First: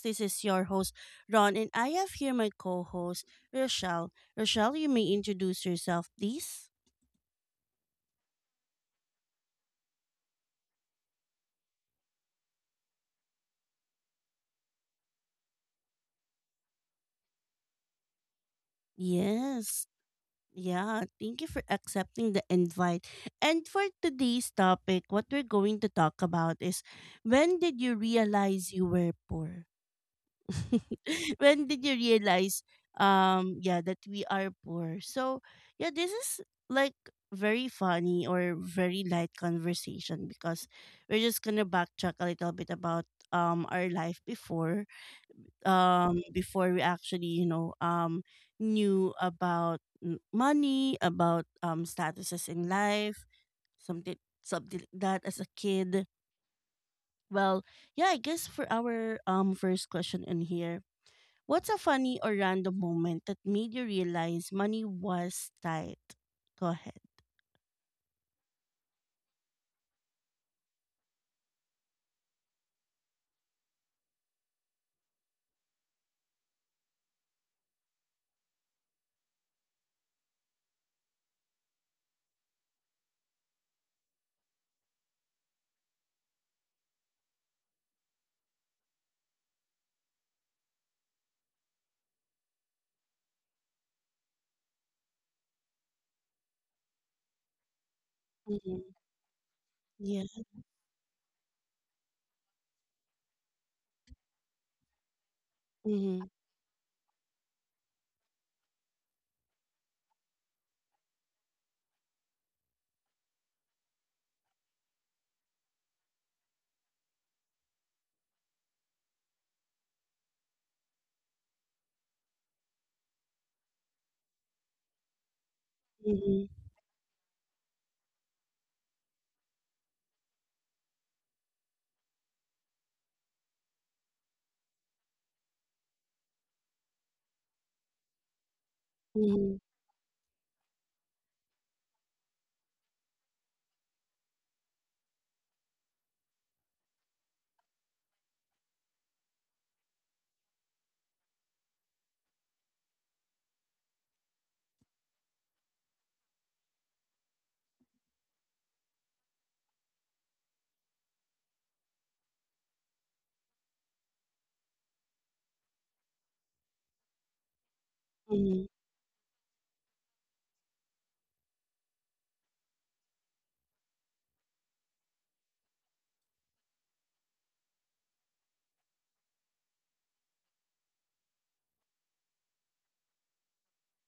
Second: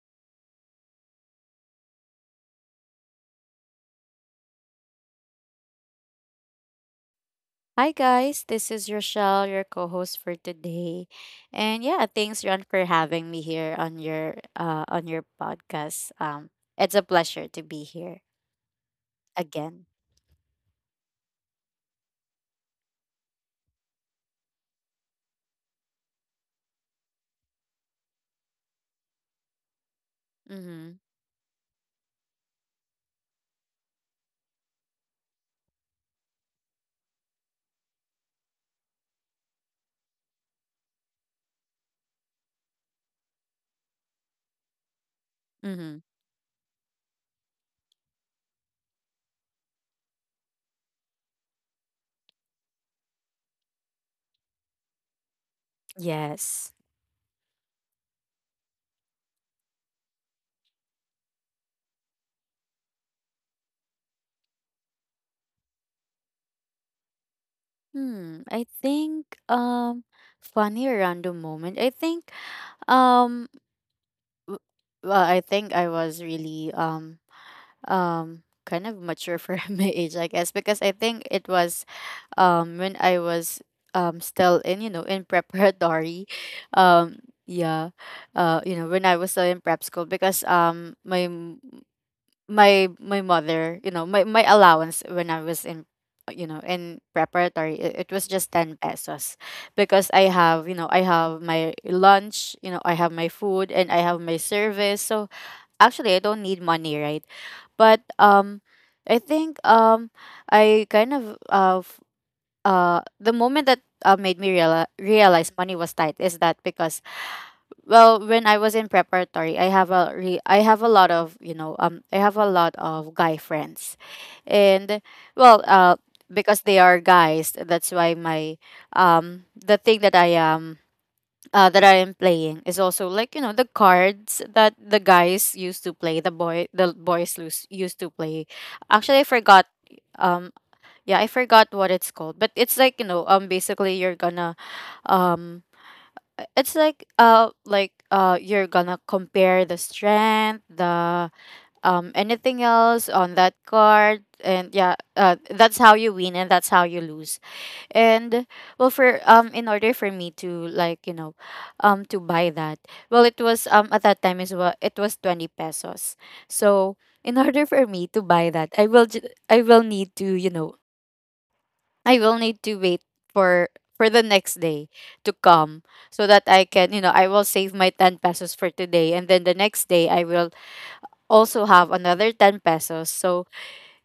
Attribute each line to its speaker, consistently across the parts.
Speaker 1: This is your host Ron and I have here my co-host Rochelle. Rochelle, you may introduce yourself, please.
Speaker 2: Hi guys, this is Rochelle, your co-host for today. And yeah, thanks Ron for having me here on your podcast. It's a pleasure to be here again.
Speaker 1: Yes. Yeah, thank you for accepting the invite. And for today's topic, what we're going to talk about is when did you realize you were poor?
Speaker 2: Mhm.
Speaker 1: When did you realize yeah that we are poor, so yeah, this is like very funny or very light conversation because we're just gonna backtrack a little bit about our life before,
Speaker 2: Mhm.
Speaker 1: before we actually knew about money, about statuses in life, something like that as a kid.
Speaker 2: Yes.
Speaker 1: Well, yeah, I guess for our first question in here, what's a funny or random moment that made you realize money was tight? Go ahead.
Speaker 2: I think funny or random moment. Um w- well, I think I was really kind of mature for my age, I guess, because I think it was when I was still in in preparatory. um yeah you know, when I was still in prep school because my mother, my allowance when I was in in preparatory, it was just 10
Speaker 1: Mm-hmm.
Speaker 2: pesos because I
Speaker 1: Yeah.
Speaker 2: have, you know, I have my lunch, you know, I have my food and I have my service, so actually I
Speaker 1: Mm-hmm.
Speaker 2: don't need money, right? But I think um I kind of the moment that made me realize money was tight is that because, well, when I was in preparatory, I have a lot of, you know, I have a lot of guy friends. And well
Speaker 1: Mm-hmm.
Speaker 2: Because they are guys, that's why my the thing that I am playing is also, like, you know, the cards that the guys used to play, the boy the boys lose, used to play. Actually, I
Speaker 1: Mm-hmm.
Speaker 2: forgot. um yeah I forgot what it's called, but it's like, you know, basically you're gonna um it's like you're gonna compare the strength, the anything else on that card, and that's how you win and that's how you lose. And well, for in order for me to, like, you know, to buy that, well, it was at that time is well it was 20 pesos. So in order for me to buy that, I will need to, you know, I will need to wait for the next day to come so that I can, you know, I will save my 10 pesos for today, and then the next day I will also have another 10 pesos. So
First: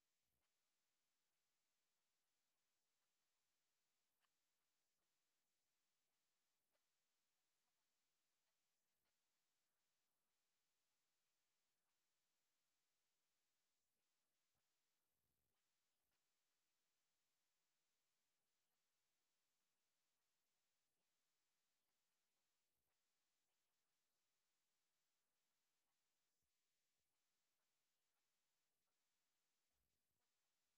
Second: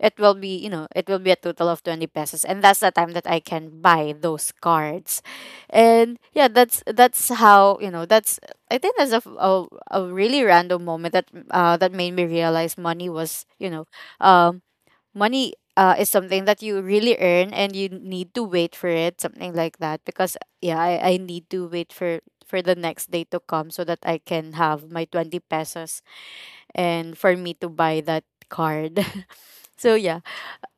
Speaker 2: it will be, you know, it will be a total of 20 pesos, and that's the time that I can buy those cards. And yeah, that's how, you know, that's I think that's a really random moment that that made me realize money was, you know, um money, is something that you really earn and you need to wait for it, something like that. Because yeah, I need to wait for the next day to come so that I can have my 20 pesos and for me to buy that card. So yeah,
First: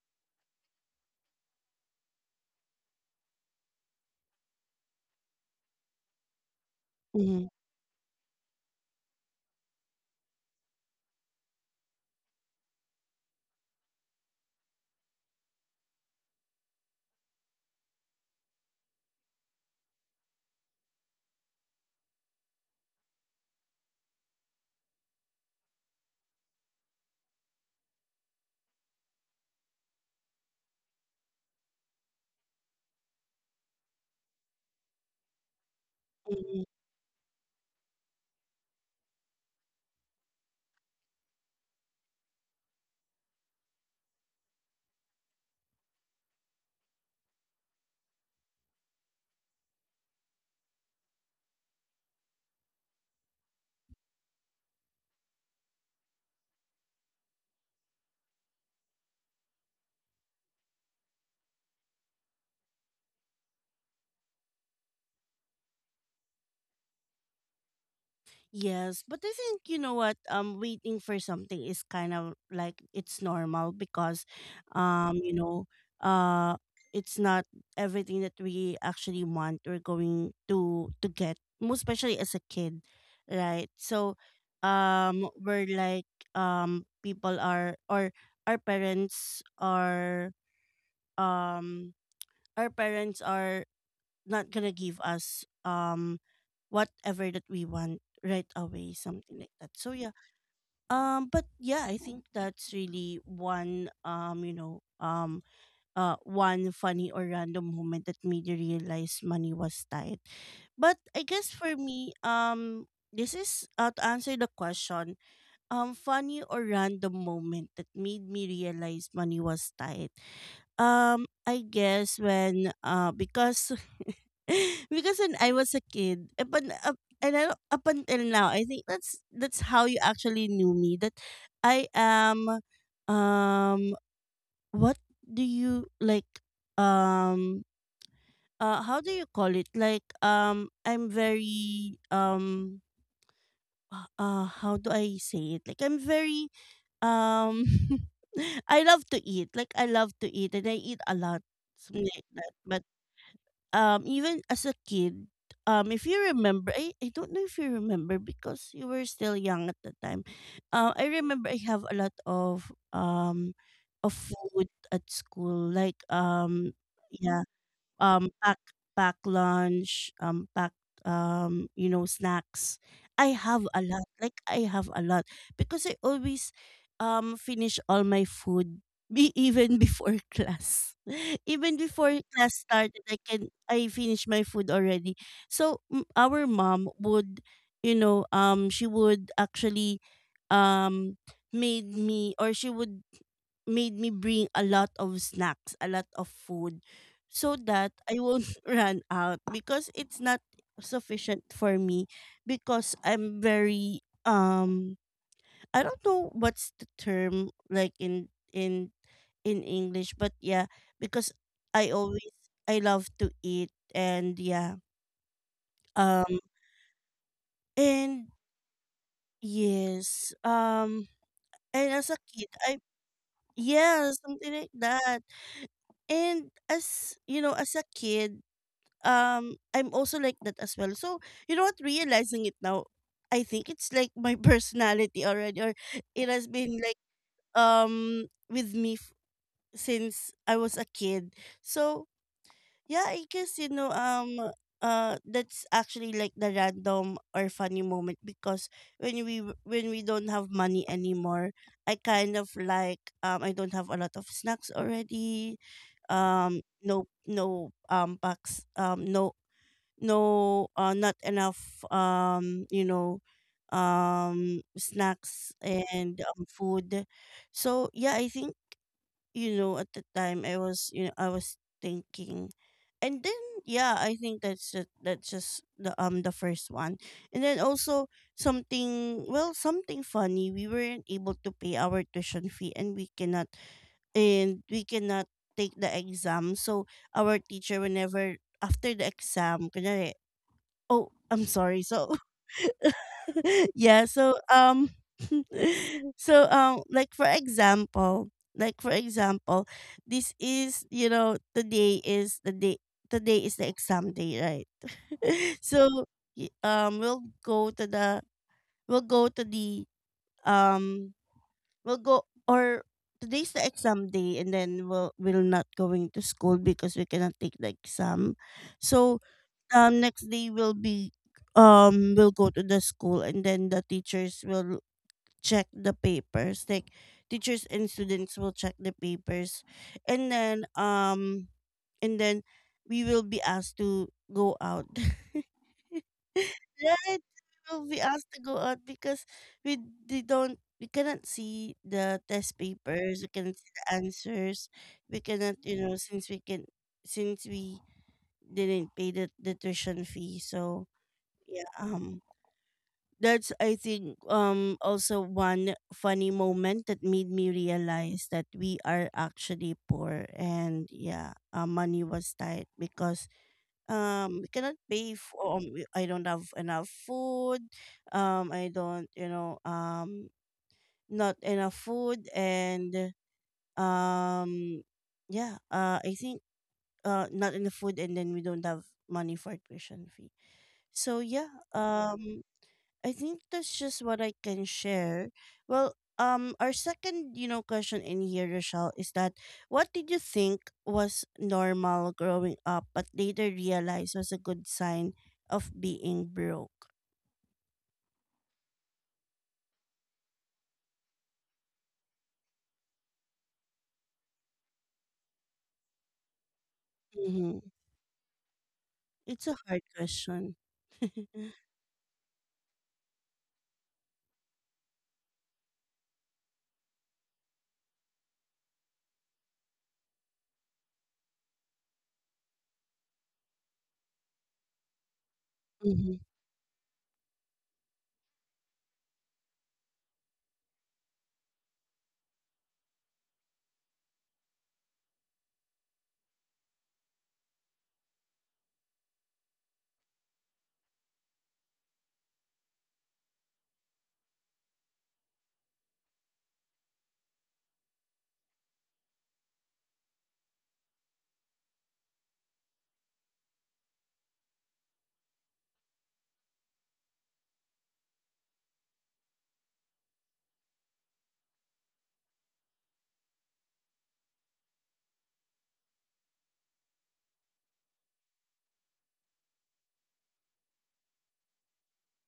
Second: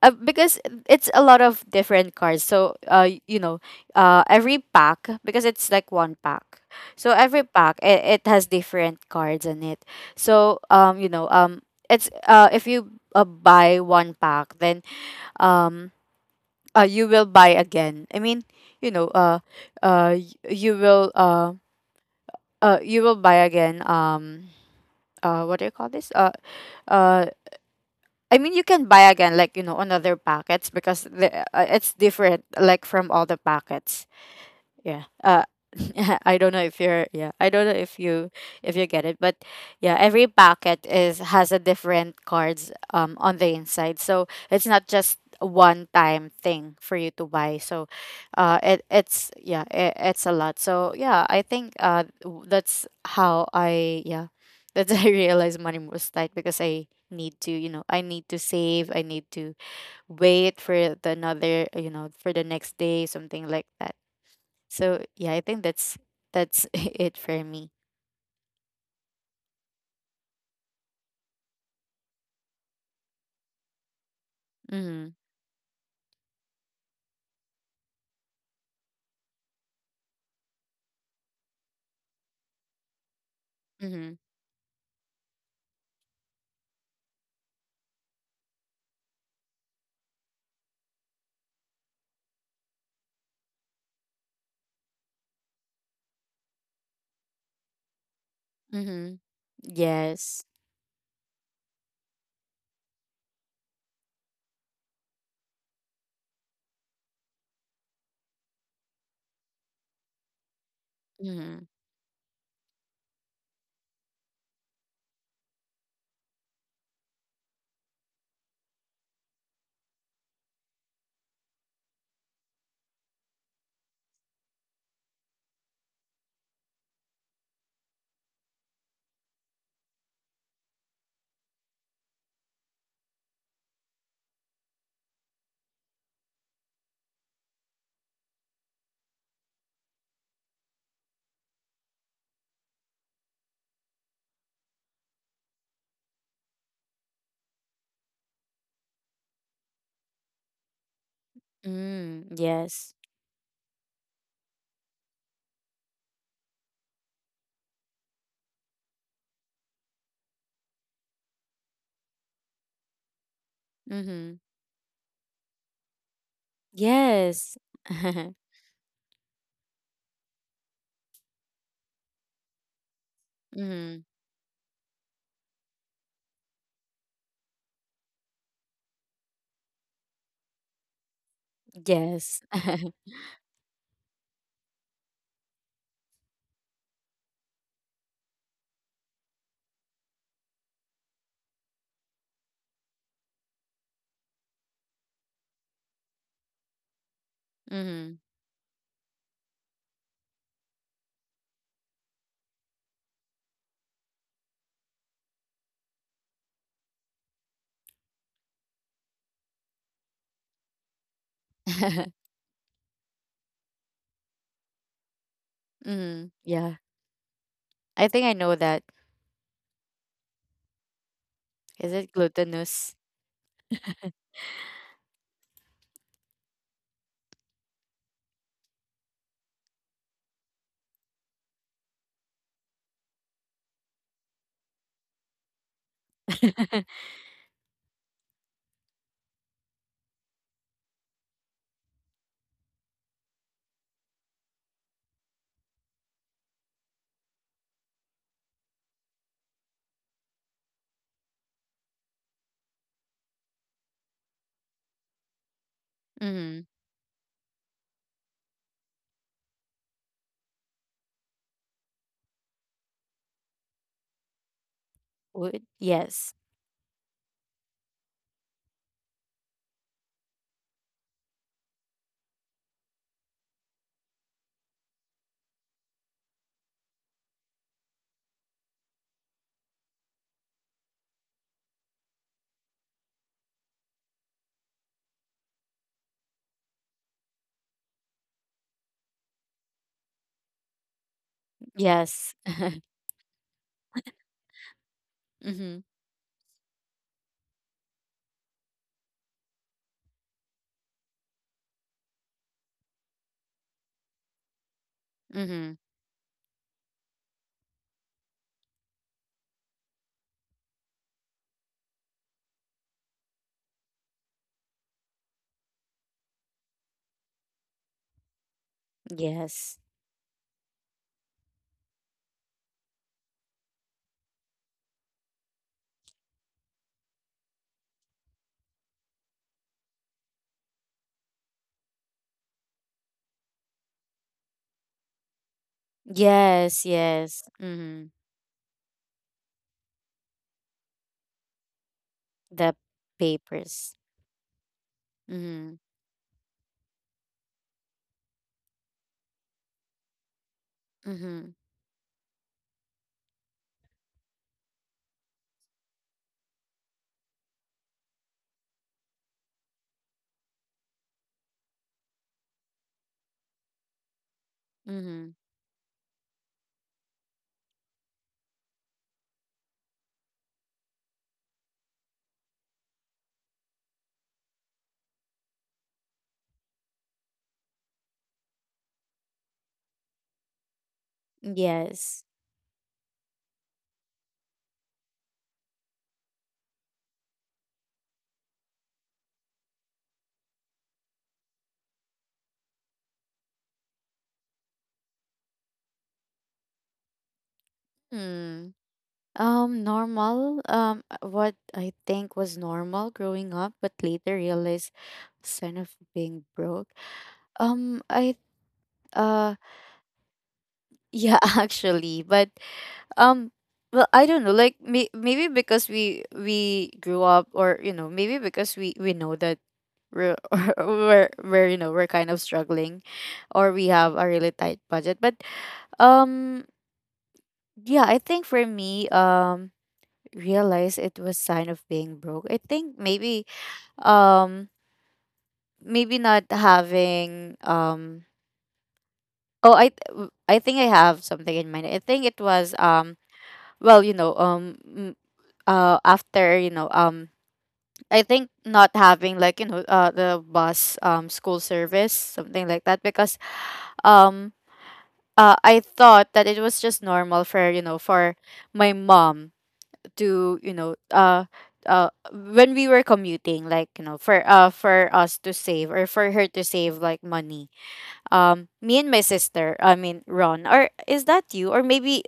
Speaker 2: because it's a lot of different cards. So you know, every pack, because it's like one pack. So every
Speaker 1: Mm-hmm.
Speaker 2: pack, it has different cards in it. So you know, it's if you buy one pack, then um you will buy again, I mean, you know, uh y- you will uh you will buy again. Um what do you call this uh I mean, you can buy again, like, you know, on other packets, because the, it's different, like, from all the packets. Yeah. I don't
Speaker 1: Mm-hmm.
Speaker 2: know if you're, yeah, I don't know if you, if you get it, but yeah, every packet is has a different cards on the inside. So it's not just a one time thing for you to buy. So it's yeah, it's a lot. So yeah, I think that's how I, yeah, that's I realized money was tight because I need to, you know, I need to save, I need to wait for the another, you know, for the next day, something like that. So yeah, I think that's it for me.
Speaker 1: Yes, but I think you know what waiting for something is kind of it's normal because,
Speaker 2: Mm-hmm.
Speaker 1: you know, uh it's not everything that we actually want or going to get, most especially as a kid, right?
Speaker 2: Mm-hmm.
Speaker 1: So we're like, people are or our parents are, um our parents are not gonna give us whatever that we want right away,
Speaker 2: Mm-hmm.
Speaker 1: something like that. So yeah.
Speaker 2: Yes.
Speaker 1: But yeah, I think that's really one one funny or random moment that made you realize money was tight. But I guess
Speaker 2: Mm-hmm.
Speaker 1: for me, this is to answer the question, funny or random moment that made me realize money was tight, I guess when because because when I was a kid, up, un- up and I, up until now, I think that's how you actually knew me. That I am, um what do you like um how do you call it? Like, I'm very, how do I say it? Like, I'm very um I love to eat. Like, I love to eat and I eat a lot. Something
Speaker 2: Mm,
Speaker 1: like that.
Speaker 2: yes.
Speaker 1: Even as a kid, if you remember, I don't know if you remember because you were still young at the time. I remember I have a lot of
Speaker 2: Mm-hmm.
Speaker 1: food at school, like yeah,
Speaker 2: Yes.
Speaker 1: um pack pack lunch, pack you know, snacks. I have a
Speaker 2: Mm-hmm.
Speaker 1: lot. Like, I have a lot because I always finish all my food be even before class. Even before
Speaker 2: Yes.
Speaker 1: class started, I finish my food already. So our mom would, you know, she would actually, um made me or she would made me bring a lot of snacks, a lot of food, so that I
Speaker 2: Mm-hmm.
Speaker 1: won't run out because it's not sufficient for me because I'm very, I don't know what's the term like in in English, but yeah, because I always, I love to eat and yeah.
Speaker 2: Mm-hmm.
Speaker 1: Um
Speaker 2: Yeah. I think
Speaker 1: and
Speaker 2: I know that.
Speaker 1: Yes. And
Speaker 2: Is
Speaker 1: As
Speaker 2: it
Speaker 1: a kid I,
Speaker 2: glutinous?
Speaker 1: yeah, something like that. And as you know, as a kid, I'm also like that as well. So you know what, realizing it now, I think it's like my personality already, or it has been with me since I was a kid. So yeah, I guess, that's actually like the random or funny moment because when when we don't have money anymore, I kind of I don't have a lot of snacks already,
Speaker 2: Mm-hmm.
Speaker 1: no packs, no not enough, snacks
Speaker 2: Wood?
Speaker 1: and,
Speaker 2: Yes.
Speaker 1: food. So yeah, I think, at the time I was, I was thinking. And then yeah, I think that's just the first one. And then also something, well, something funny, we weren't able to pay our tuition fee and we cannot take the exam. So our teacher, whenever, after the exam, kunyari, oh, I'm sorry. So
Speaker 2: Yes.
Speaker 1: yeah. So,
Speaker 2: Mm-hmm.
Speaker 1: so, like for example, like for example, this is, you know, today is the day. Today is the exam day, right?
Speaker 2: Mm-hmm.
Speaker 1: So y- we'll go to the we'll go to the um we'll go or today's the exam day, and then we'll not going to school because we cannot take the exam. So
Speaker 2: Yes.
Speaker 1: next day will be, we will go to the school and then the teachers will check the papers, like teachers and students will check the papers. And then um and then we will be asked to go out
Speaker 2: Yes.
Speaker 1: right,
Speaker 2: Yes.
Speaker 1: we'll be
Speaker 2: Mm-hmm.
Speaker 1: asked to go out because we we cannot see the test
Speaker 2: The
Speaker 1: papers, we cannot see the
Speaker 2: papers.
Speaker 1: answers, we cannot
Speaker 2: Mm-hmm.
Speaker 1: you know since we can since we didn't pay the tuition fee. So
Speaker 2: Mm-hmm.
Speaker 1: yeah, that's, I think, also one funny moment that made me realize that we are actually poor, and yeah, money was tight because we cannot pay
Speaker 2: Mm-hmm.
Speaker 1: for, I don't have enough food, I don't you know not enough food, and um yeah, I think, not enough food, and then we don't have money for tuition fee. So yeah,
Speaker 2: Yes.
Speaker 1: um, I think that's just what I can share. Well, um, our second, you know, question in here, Rochelle, is that what did you think was normal growing up but later realized was a good sign of being broke?
Speaker 2: Hmm. Normal. What I think was normal growing up, but later realized sign of being broke.
Speaker 1: Mm-hmm.
Speaker 2: I
Speaker 1: It's
Speaker 2: uh,
Speaker 1: a hard question.
Speaker 2: yeah, actually, but um, well, I don't know. Like, maybe because we grew up, or, you know, maybe because we know that we're we're, you know, we're kind of struggling, or we have a really tight budget. But
Speaker 1: Mm-hmm.
Speaker 2: um, yeah, I think for me, realize it was sign of being broke. I think maybe um maybe not having oh I think I have something in mind. I think it was well, you know, after, you know, I think not having, like, you know, the bus, school service, something like that, because um I thought that it was just normal for, you know, for my mom to, you know, when we were commuting, like, you know, for us to save or for her to save, like, money. Me and my sister, I mean, Ron, or is that you or maybe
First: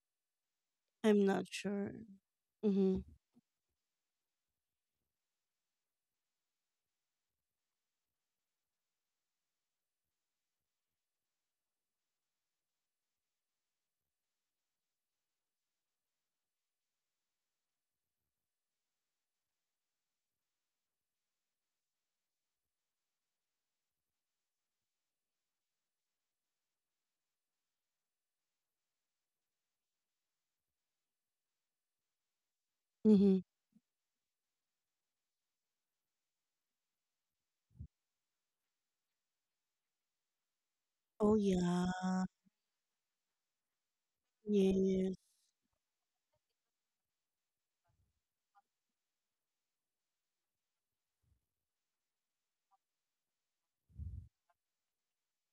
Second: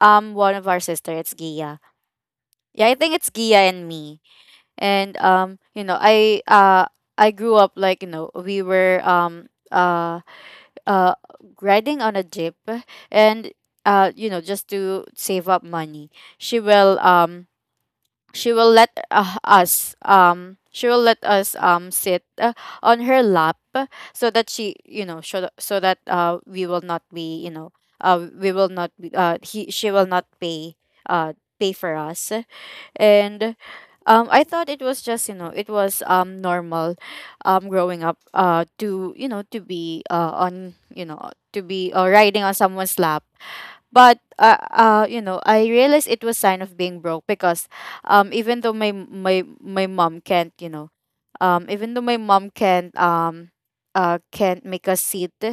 Speaker 2: one of our sister,
Speaker 1: I'm
Speaker 2: it's
Speaker 1: not
Speaker 2: Gia.
Speaker 1: sure.
Speaker 2: Yeah, I
Speaker 1: Mm-hmm.
Speaker 2: think it's Gia and me. And you know, I grew up, like, you know, we were uh riding on a jeep, and you know, just to save up money, she will um she will let us, she will let us, sit, on her lap, so that she, you know, so that we will not be, you know, we will not be, he she will not pay uh pay for us.
Speaker 1: Mm-hmm.
Speaker 2: And I thought it was just, you know, it was normal growing up to, you know, to be on, you know,
Speaker 1: Oh
Speaker 2: to be,
Speaker 1: yeah.
Speaker 2: riding on someone's lap. But
Speaker 1: Yes.
Speaker 2: you know, I realized it was sign of being broke because even though my mom can't, you know, even though my mom can't, can't make a seat,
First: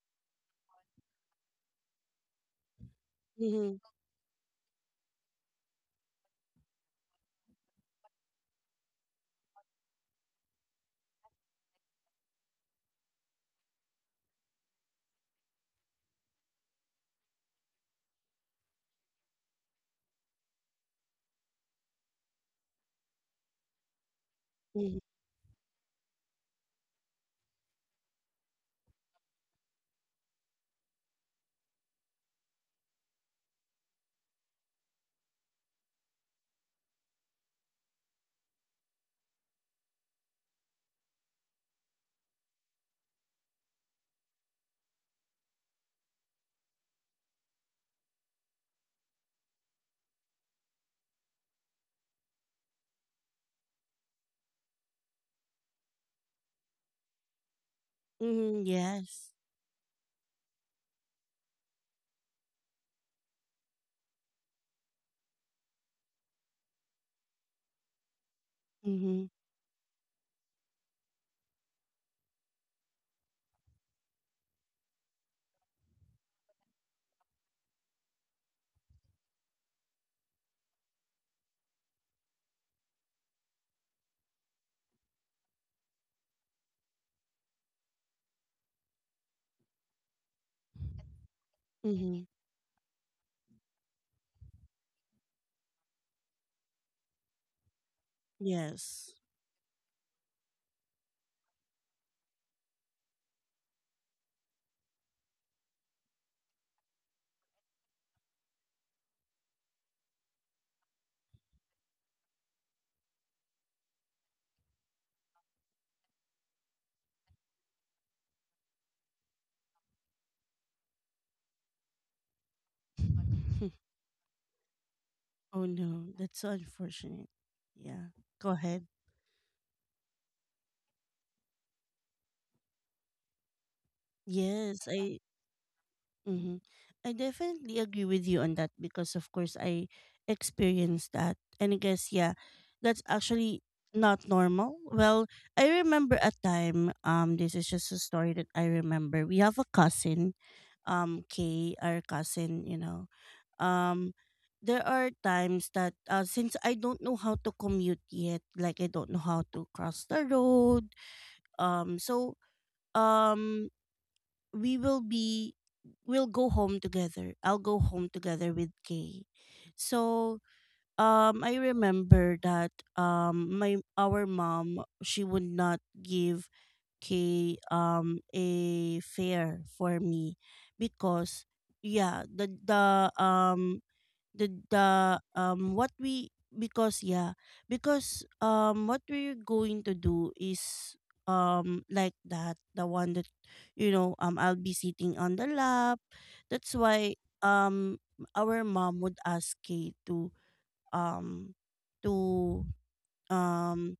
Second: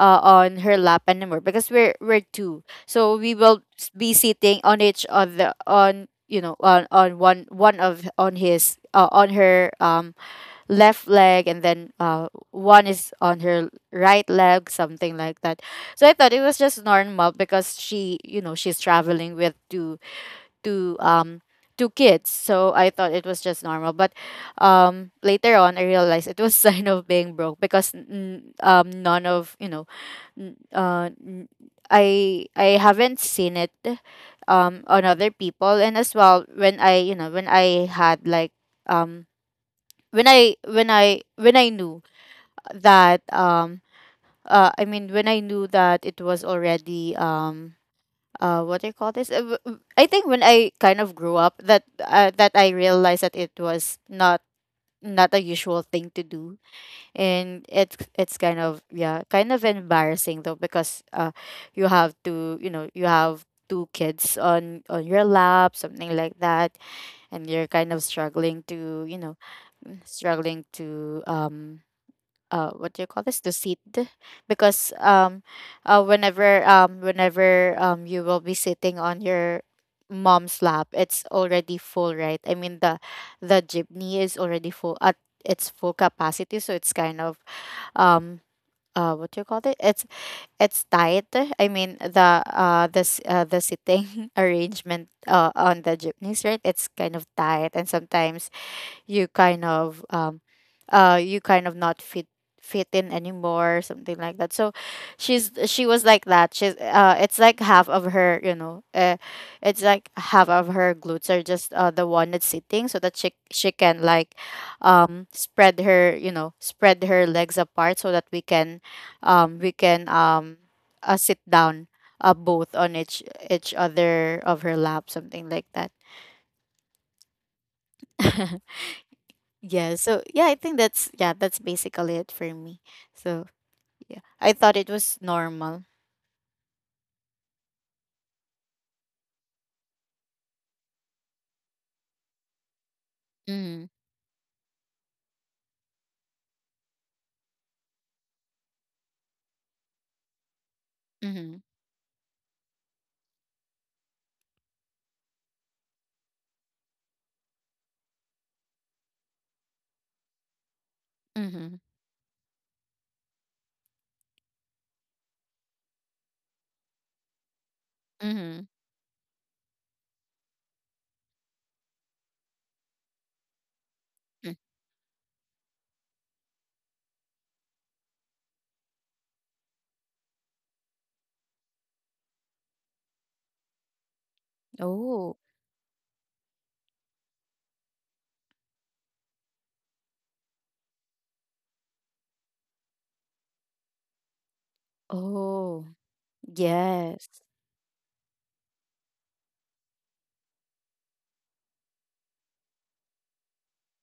Speaker 2: on her lap anymore, because we're two, so we will
Speaker 1: Mm-hmm.
Speaker 2: be sitting on each other, on, you know, on one of on his, on her, left leg, and then one is on her right leg, something like that. So I thought it was just normal because she, you know, she's traveling with two, two kids, so I thought it was just normal. But
Speaker 1: Mm-hmm.
Speaker 2: later on I realized it was sign of being broke because none of, you know, n- uh n- I haven't seen it on other people. And as well, when I, you know, when I had, like, um when I when I when I knew that I mean, when I knew that it was already what do you call this. I think when I kind of grew up, that I realized that it was not, not a usual thing to do, and it's kind
Speaker 1: Mm-hmm.
Speaker 2: of, yeah,
Speaker 1: Yes.
Speaker 2: kind of embarrassing though, because you have to, you know, you have two kids on your lap, something like that, and you're kind of struggling to, you
Speaker 1: Mm-hmm.
Speaker 2: know, struggling to, what do you call this, to sit, because whenever, whenever you will be sitting on your mom's lap, it's already full, right? I mean, the jeepney is already full at its full capacity, so it's kind of um what do you call it, it's tight. I mean,
Speaker 1: Mm-hmm.
Speaker 2: the the sitting arrangement on the jeepneys, right, it's kind of tight, and sometimes
Speaker 1: Yes.
Speaker 2: you kind of, you kind of not fit fit in anymore, something like that. So she's she's, it's like half of her, you know, it's like half of her glutes are just the one that's sitting, so that she can, like, spread her, you know, spread her legs apart, so that we can, we can, sit down both on
Speaker 1: Hmm.
Speaker 2: each other of her lap, something
Speaker 1: Oh
Speaker 2: like that.
Speaker 1: no, that's so unfortunate. Yeah. Go ahead.
Speaker 2: Yeah, so yeah, I think that's, yeah, that's basically it for me. So yeah, I thought it
Speaker 1: Yes,
Speaker 2: was
Speaker 1: I
Speaker 2: normal.
Speaker 1: Mm-hmm. I definitely agree with you on that because of course I experienced that. And I guess yeah, that's actually
Speaker 2: Mm-hmm.
Speaker 1: not normal. Well, I remember a time, this is just a story that I remember. We have a cousin,
Speaker 2: Mm-hmm.
Speaker 1: Kay, our cousin, you know. Um, there are times that since I don't know how to commute yet, like I don't know how to cross the road.
Speaker 2: Mm-hmm.
Speaker 1: Um so um we will be, we'll go home together. I'll go home together
Speaker 2: Mm-hmm.
Speaker 1: with Kay. So I remember that, my, our
Speaker 2: Mm.
Speaker 1: mom, she would not give k a fare for me because yeah, the
Speaker 2: Oh.
Speaker 1: what we because yeah, because, what we're going to do is, like that, the one that, you know, I'll be sitting on the
Speaker 2: Oh.
Speaker 1: lap. That's why
Speaker 2: Yes.
Speaker 1: um our mom would ask Kay to, um to um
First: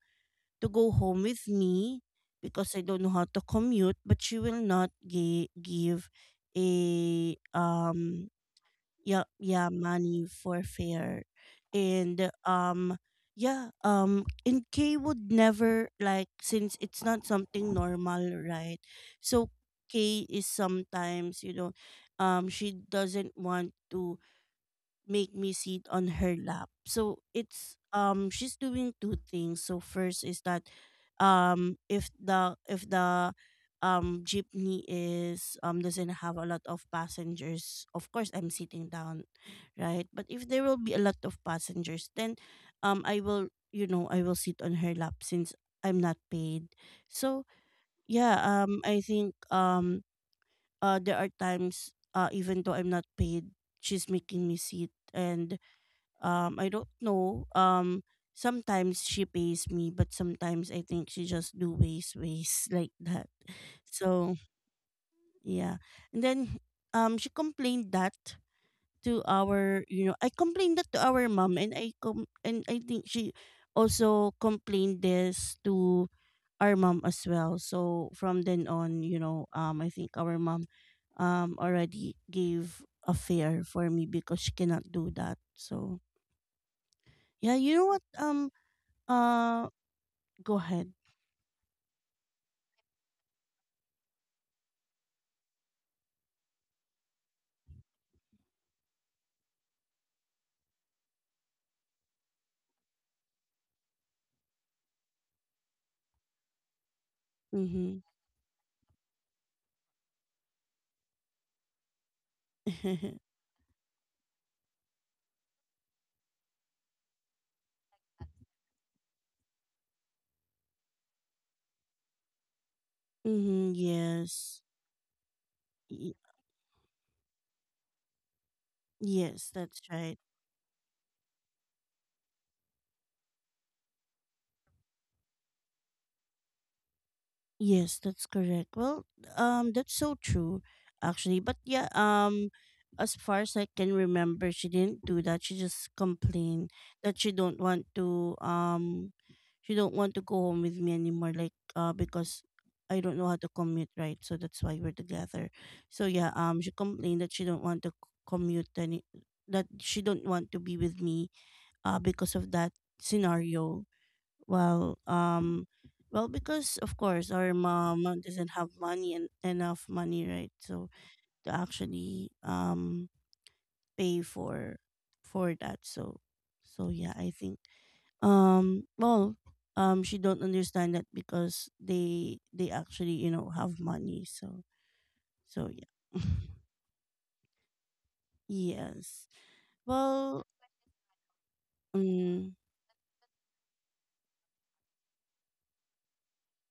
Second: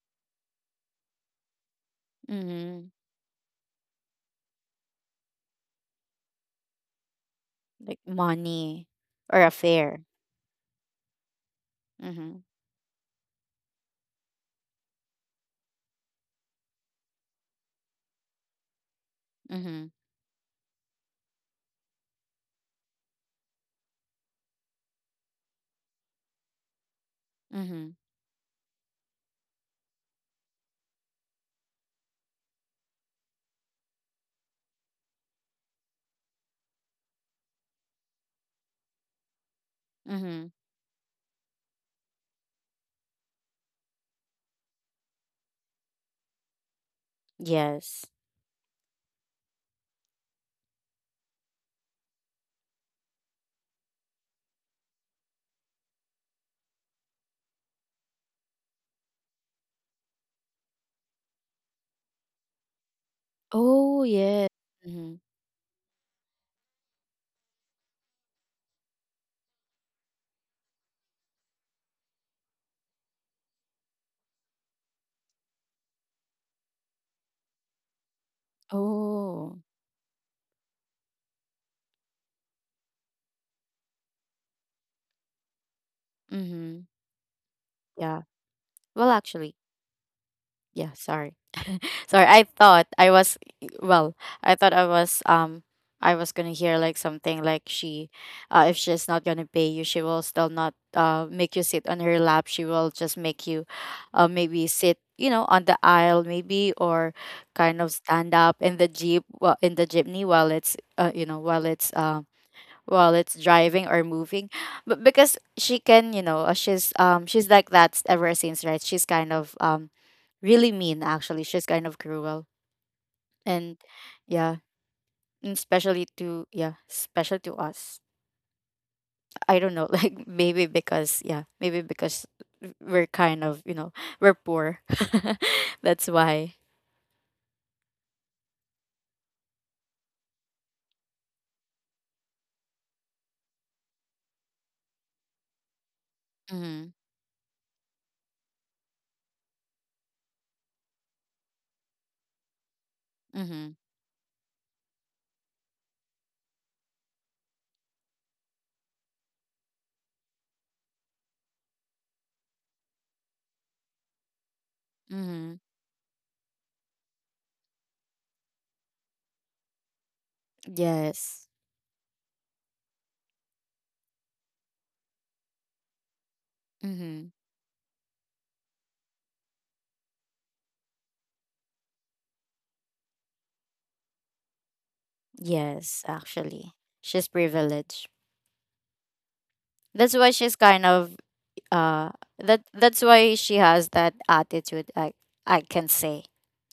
Speaker 1: to go home with me because I
Speaker 2: Mm-hmm.
Speaker 1: don't know how to commute, but she will not give a
Speaker 2: Like
Speaker 1: um,
Speaker 2: money
Speaker 1: yeah,
Speaker 2: or
Speaker 1: yeah,
Speaker 2: affair.
Speaker 1: money for fare. And
Speaker 2: Mm-hmm.
Speaker 1: um, yeah, and Kay would never, like, since it's not something normal, right? So
Speaker 2: Mm-hmm.
Speaker 1: Kay is sometimes, you know, she doesn't want to make me sit on her lap. So it's,
Speaker 2: Mm-hmm.
Speaker 1: um, she's doing two things. So first is that if the jeepney is, doesn't have a lot of passengers, of course I'm sitting down, right? But
Speaker 2: Mm-hmm.
Speaker 1: if there will be a lot of passengers, then, I will, you know, I will sit on her lap since I'm not paid. So
Speaker 2: Yes.
Speaker 1: yeah, I think, there are times uh, even though I'm not paid, she's making me sit, and I don't know, sometimes she pays me, but sometimes I think she just do waste like that.
Speaker 2: Oh
Speaker 1: So
Speaker 2: yeah. Mm-hmm.
Speaker 1: yeah. And then she complained that to our, you know, I complained that to our mom, and I think she also complained this to our mom as well. So from then on, you know,
Speaker 2: Oh.
Speaker 1: I think our mom, already gave a fare for me because she cannot do that. So
Speaker 2: Mm-hmm.
Speaker 1: yeah, you know what?
Speaker 2: Yeah. Well actually,
Speaker 1: Uh, go ahead.
Speaker 2: yeah, sorry. Sorry, I thought I was well, I thought I was gonna hear like something like she, if she's not gonna pay you, she will still not make you sit on her lap. She will just make you maybe sit, you know, on the aisle maybe or kind of
Speaker 1: Mm-hmm.
Speaker 2: stand up in the jeepney while it's, you know, while it's driving or moving, but because she can, you know, she's like that ever since, right? She's kind of really mean actually, she's kind of cruel.
Speaker 1: Mm-hmm,
Speaker 2: And yeah,
Speaker 1: yes.
Speaker 2: and especially
Speaker 1: Y-
Speaker 2: to yeah special to us.
Speaker 1: yes,
Speaker 2: I don't
Speaker 1: that's
Speaker 2: know,
Speaker 1: right.
Speaker 2: like maybe because, yeah, maybe because we're kind of, you know, we're poor. That's why.
Speaker 1: Yes, that's correct. Well, that's so true, actually. But yeah, as far as I can remember, she didn't do that. She just complained
Speaker 2: Mm-hmm.
Speaker 1: that she don't want to she don't want to go home with me anymore. Like because I don't know how to
Speaker 2: Mm-hmm.
Speaker 1: commute, right? So that's why we're together. So yeah, she complained that she don't want to commute any, that she don't want to be with me, because of that scenario. Well,
Speaker 2: Mm-hmm.
Speaker 1: well, because of course our mom doesn't have money and enough money, right? So
Speaker 2: Yes.
Speaker 1: to actually pay for that. So, so yeah,
Speaker 2: Mm-hmm.
Speaker 1: I think, um well she don't understand that because they actually, you know, have money. So so
Speaker 2: Yes,
Speaker 1: yeah,
Speaker 2: actually, she's privileged.
Speaker 1: yes.
Speaker 2: That's why
Speaker 1: Well,
Speaker 2: she's kind of uh
Speaker 1: mm,
Speaker 2: that's why she has that attitude, I can say.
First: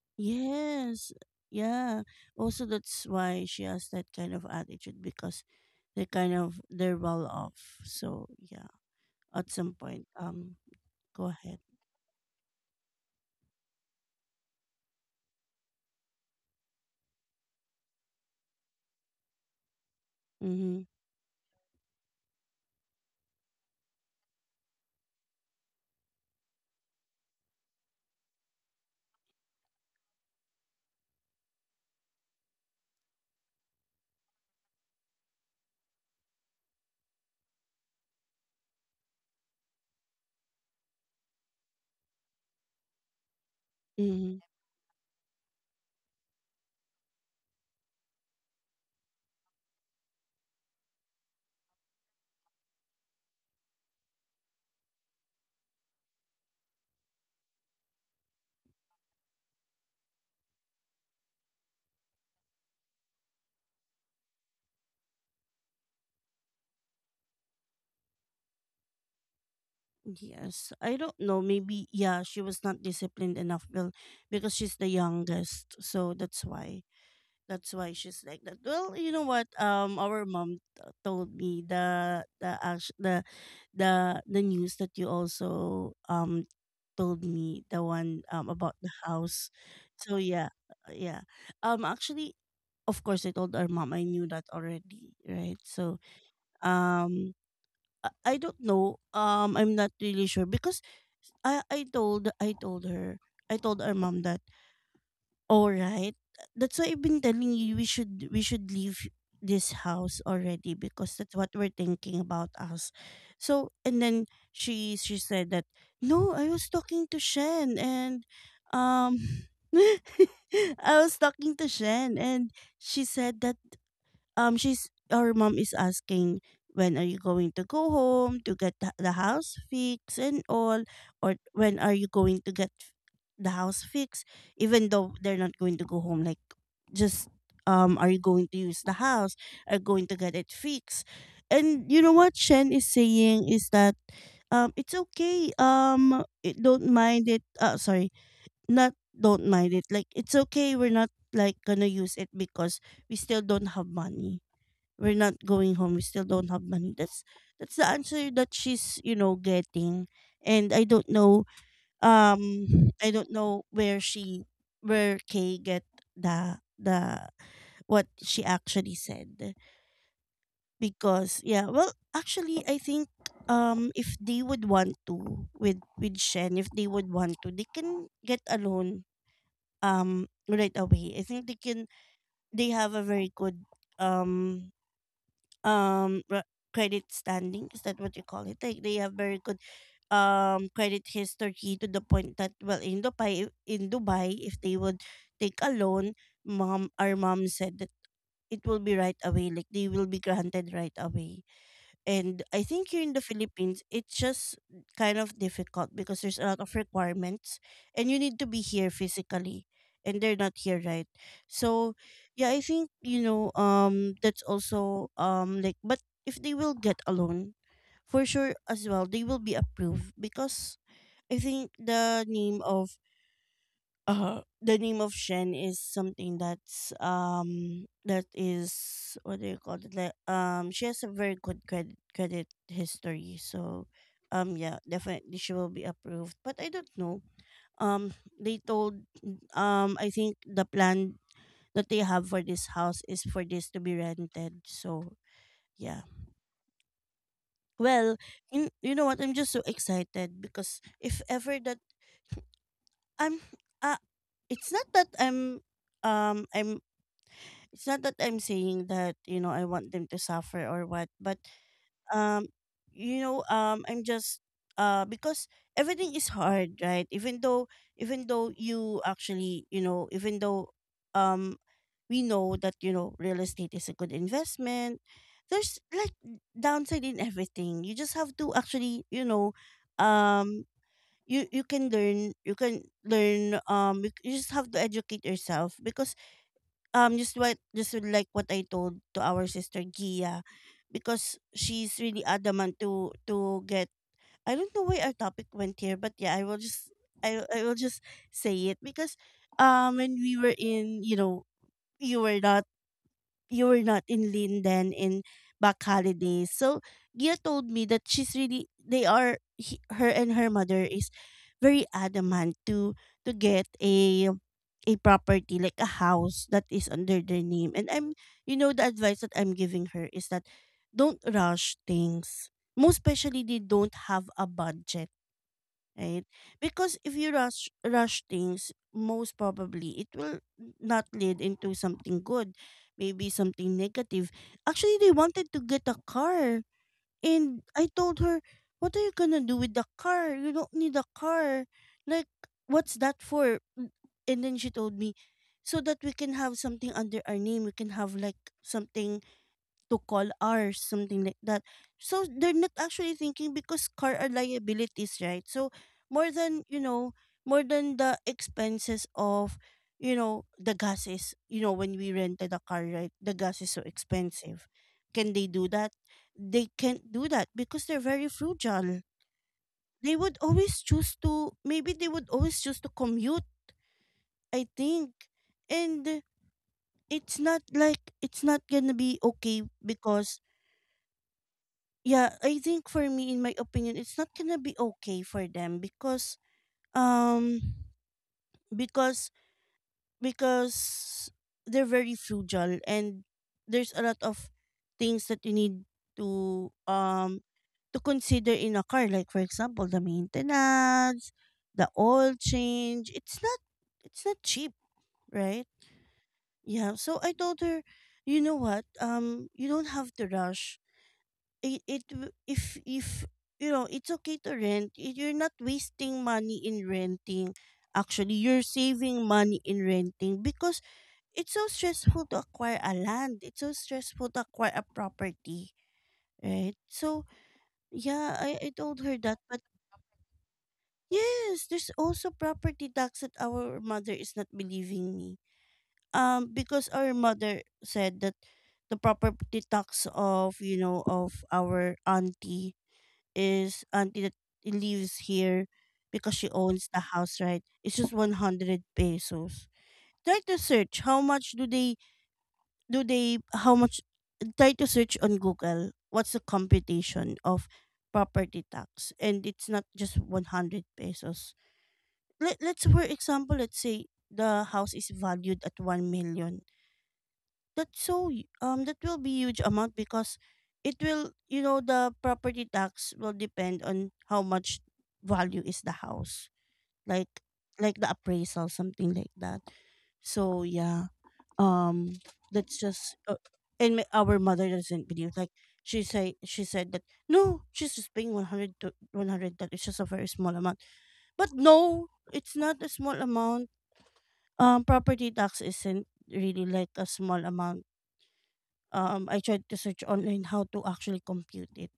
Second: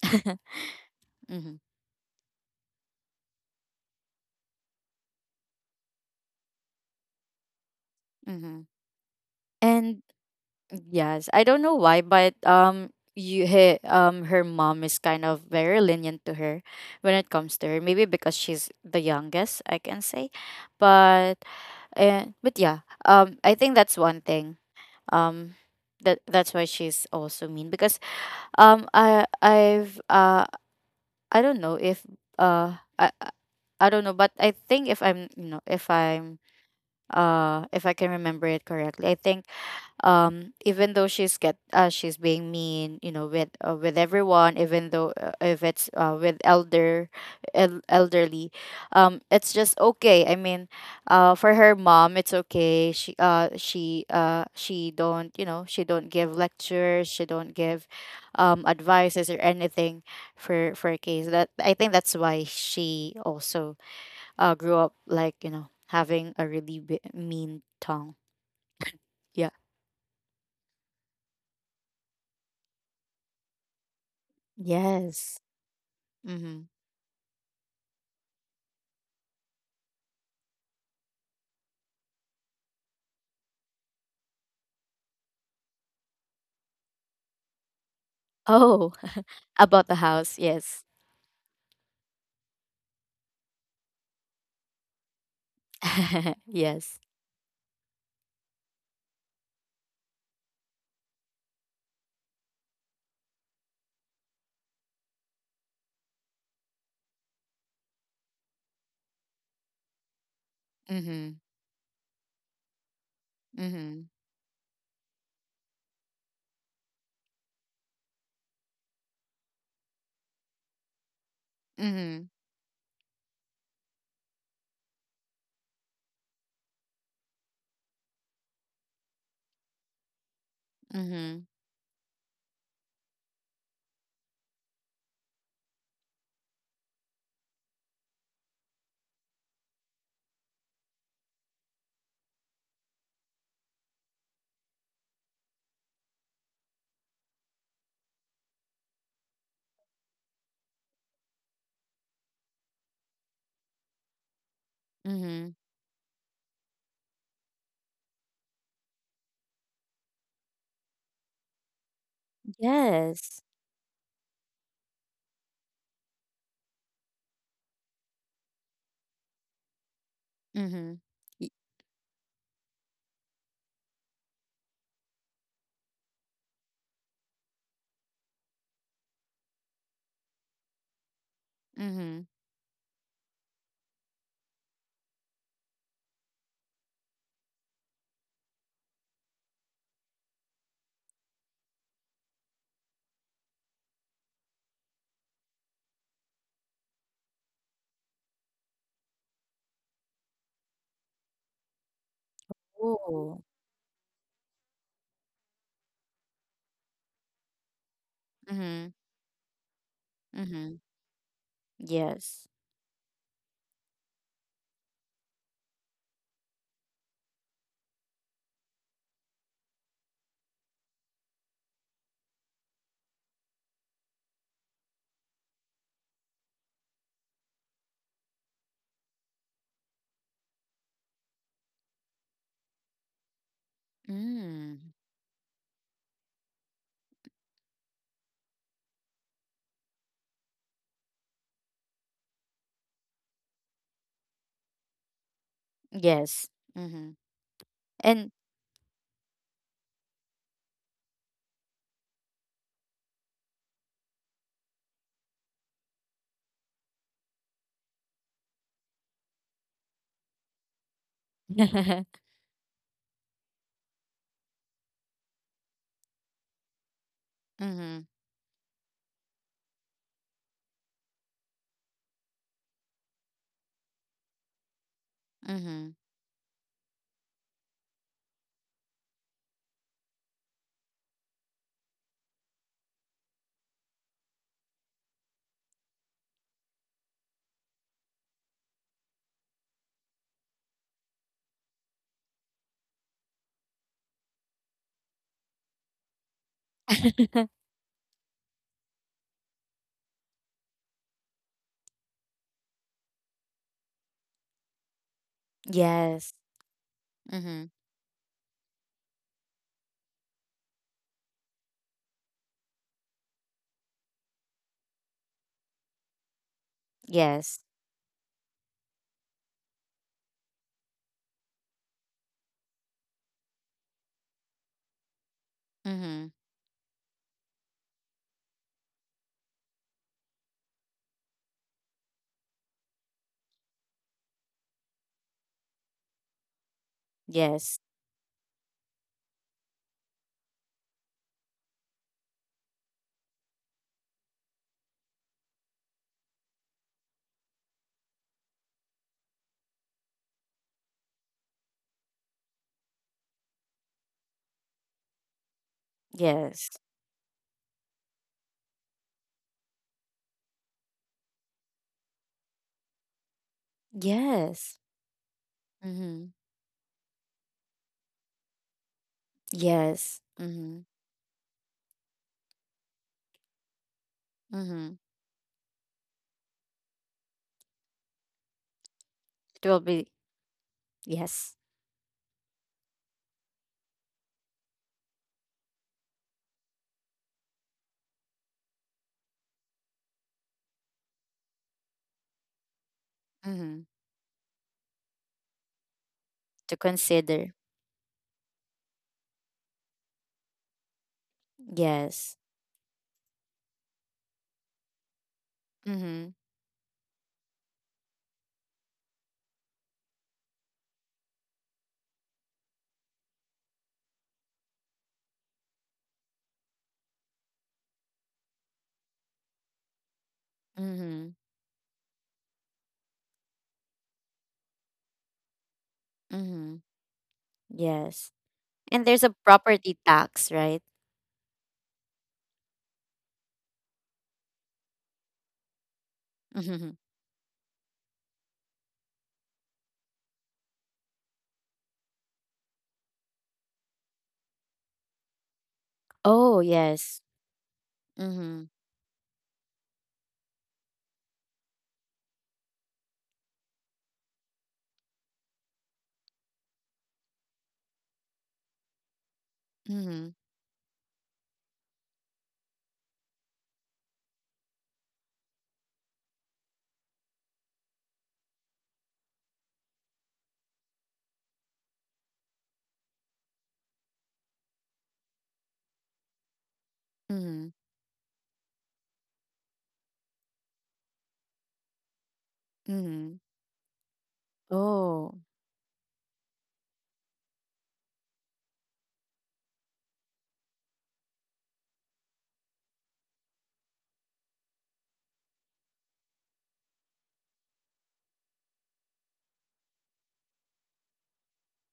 Speaker 1: yes.
Speaker 2: Mm-hmm.
Speaker 1: Yeah. Also, that's why she has that kind of attitude because they're well off. So
Speaker 2: Mm-hmm.
Speaker 1: yeah, at some
Speaker 2: And
Speaker 1: point,
Speaker 2: yes,
Speaker 1: go
Speaker 2: I
Speaker 1: ahead.
Speaker 2: don't know why, but her mom is kind of very lenient to her when it comes to her. Maybe because she's the youngest, I can say,
Speaker 1: Mm-hmm.
Speaker 2: but but yeah, I think that's one thing. Um, that's why she's also mean because um, I I've uh, I don't know if uh, I I I don't know, but I think if I'm, you know, if I'm if I can remember it correctly, I think even though she's being mean, you know, with
Speaker 1: Mm-hmm.
Speaker 2: everyone, even though if it's with elderly, it's just okay. I mean, for her mom it's okay. She don't, you know, she don't give lectures, she don't give advices or anything. For a case that, I think that's why she also grew up like, you know, having a really mean tongue. Yeah.
Speaker 1: Yes, I don't know. Maybe yeah, she was not disciplined enough, Bill, because she's the
Speaker 2: Yes.
Speaker 1: youngest. So that's
Speaker 2: Mm-hmm.
Speaker 1: why. That's why she's like that. Well, you know what? Our mom told me the act- the news that you also told me the one about the
Speaker 2: Oh,
Speaker 1: house.
Speaker 2: about the
Speaker 1: So
Speaker 2: house.
Speaker 1: yeah,
Speaker 2: Yes.
Speaker 1: yeah. Actually, of course, I told our mom. I knew that already, right? So
Speaker 2: Yes.
Speaker 1: um, I don't know. I'm not really sure because I I told I told her I told our mom that. Alright. That's why I've been telling you we should leave this house already because
Speaker 2: Mm-hmm.
Speaker 1: that's what we're thinking about us. So and
Speaker 2: Mm-hmm.
Speaker 1: then she said that no, I was talking to Shen and um I was talking to Shen
Speaker 2: Mm-hmm.
Speaker 1: and she said that she's her mom is asking, when are you going to go home to get the house fixed and all, or
Speaker 2: Mm-hmm.
Speaker 1: when are you going to get the house fixed, even though they're not going to go home, like just are you going to use the house, are you going to get it fixed? And you know what Shen is saying is that it's okay. It, don't mind it sorry not don't mind it. Like, it's okay, we're not like gonna use it because we still don't have money. We're not
Speaker 2: Mm-hmm.
Speaker 1: going home, we still don't have money. That's the answer that she's, you know, getting. And I don't know. um I don't
Speaker 2: Yes.
Speaker 1: know where she, where Kay get the what she actually said.
Speaker 2: Mm-hmm.
Speaker 1: Because
Speaker 2: Y-
Speaker 1: yeah, well actually I think if they would want to, with Shen, if they would want to, they can get a loan right away, I think they can.
Speaker 2: Mm-hmm.
Speaker 1: They have a very good um um re- credit standing, is that what you call it? Like, they have very good credit history, to the point that, well, in Dubai, in Dubai, if they would take a loan, mom, our mom said that it will be right away, like they will be granted right away. And I think here in the
Speaker 2: Oh.
Speaker 1: Philippines, it's just kind of difficult because there's a lot of requirements and you need to be
Speaker 2: Mm-hmm.
Speaker 1: here physically, and they're not
Speaker 2: Mm-hmm.
Speaker 1: here, right? So
Speaker 2: Yes.
Speaker 1: yeah, I think, you know, that's also, like, but if they will get a loan, for sure as well, they will be approved because I think the name of Shen is something that's that is, what do you call it? Like, she has a very good credit history. So yeah,
Speaker 2: Mm.
Speaker 1: definitely she will be approved. But I don't know. Um they told I think the plan that they have for this house is for this to be rented. So yeah.
Speaker 2: Yes. Mm-hmm.
Speaker 1: Well,
Speaker 2: And
Speaker 1: in, you know what? I'm just so excited because if ever that I'm uh it's not that I'm um I'm it's not that I'm saying that, you know, I want them to suffer or what, but um, you know, I'm just because everything is hard, right? Even though,
Speaker 2: Mm-hmm.
Speaker 1: even though you actually, you know, even though um we know that, you know, real estate is a good investment, there's
Speaker 2: Mm-hmm.
Speaker 1: like downside in everything. You just have to actually, you know, um you you can learn you, you just have to educate yourself because just what, just like what I told to our sister Gia, because she's really adamant to get, I don't know why our topic went here, but yeah, I will just I I will just say it because when we were in, you know, you were not, you were not in Linden in back
Speaker 2: Yes.
Speaker 1: holidays. So Gia
Speaker 2: Mm-hmm.
Speaker 1: told me that she's really, they are, he, her and her mother is very adamant to get a property, like a house that is under their
Speaker 2: Yes.
Speaker 1: name. And I'm, you know, the advice that I'm giving her is that don't rush things. Most especially they don't have a budget, right?
Speaker 2: Mm-hmm.
Speaker 1: Because if you rush things, most probably it will not lead into something good, maybe something negative. Actually, they wanted to get a car, and
Speaker 2: Yes.
Speaker 1: I told her, "What are you gonna do with the car? You don't need a car. Like, what's that for?" And then she told me, "So that we can have something under our name. We can have like something." To call ours, something like that. So they're not actually thinking because car are liabilities, right? So more than, you
Speaker 2: Yes.
Speaker 1: know, more than the expenses of, you know, the gases, you know, when we rented a car, right? The gas is so expensive.
Speaker 2: Yes.
Speaker 1: Can they do that?
Speaker 2: Mm-hmm.
Speaker 1: They can't do that because they're very frugal. They
Speaker 2: Yes.
Speaker 1: would
Speaker 2: Mm-hmm.
Speaker 1: always choose to, maybe they would always choose to commute, I
Speaker 2: Mm-hmm.
Speaker 1: think. And it's not like, it's not gonna be okay
Speaker 2: It will be.
Speaker 1: because
Speaker 2: Yes.
Speaker 1: yeah, I think for me, in my opinion, it's not gonna be okay for them because um because because they're very frugal and
Speaker 2: Mm-hmm.
Speaker 1: there's a lot of things that you need to
Speaker 2: To
Speaker 1: um
Speaker 2: consider.
Speaker 1: to consider in a car, like for example the maintenance, the oil
Speaker 2: Yes.
Speaker 1: change. It's not, it's not cheap, right?
Speaker 2: Mm-hmm.
Speaker 1: Yeah. So I told her, you know what? You don't have to rush it, if you know, it's okay to rent. You're not wasting money in renting, actually you're saving money in renting because
Speaker 2: Mm-hmm.
Speaker 1: it's so stressful to acquire a land, it's so stressful to acquire a property, right?
Speaker 2: Mm-hmm.
Speaker 1: So
Speaker 2: Yes.
Speaker 1: yeah, I told
Speaker 2: And
Speaker 1: her
Speaker 2: there's a
Speaker 1: that. But
Speaker 2: property tax, right?
Speaker 1: yes, there's also property tax that our mother is not believing me. Because
Speaker 2: Mm-hmm.
Speaker 1: our mother said that the property tax of, you know, of our auntie is, auntie that lives here because she
Speaker 2: Oh,
Speaker 1: owns the
Speaker 2: yes.
Speaker 1: house, right? It's just
Speaker 2: Mm-hmm.
Speaker 1: 100 pesos. Try to search how much do they, how much, try to search on Google what's the computation of property tax, and it's not just
Speaker 2: Mm-hmm.
Speaker 1: 100 pesos. Let's for example let's say the house is valued at 1 million, that's so that will be huge amount because it will, you know, the property tax will depend on how much value is the house, like
Speaker 2: Mm-hmm.
Speaker 1: like the appraisal, something like that. So yeah, um that's just
Speaker 2: Mm-hmm.
Speaker 1: and our mother doesn't believe,
Speaker 2: Oh.
Speaker 1: like she say she said that no, she's just paying 100 to 100, that it's just a very small amount. But no, it's not a small amount. Property tax isn't really like a small amount. I tried to search online how to actually compute it.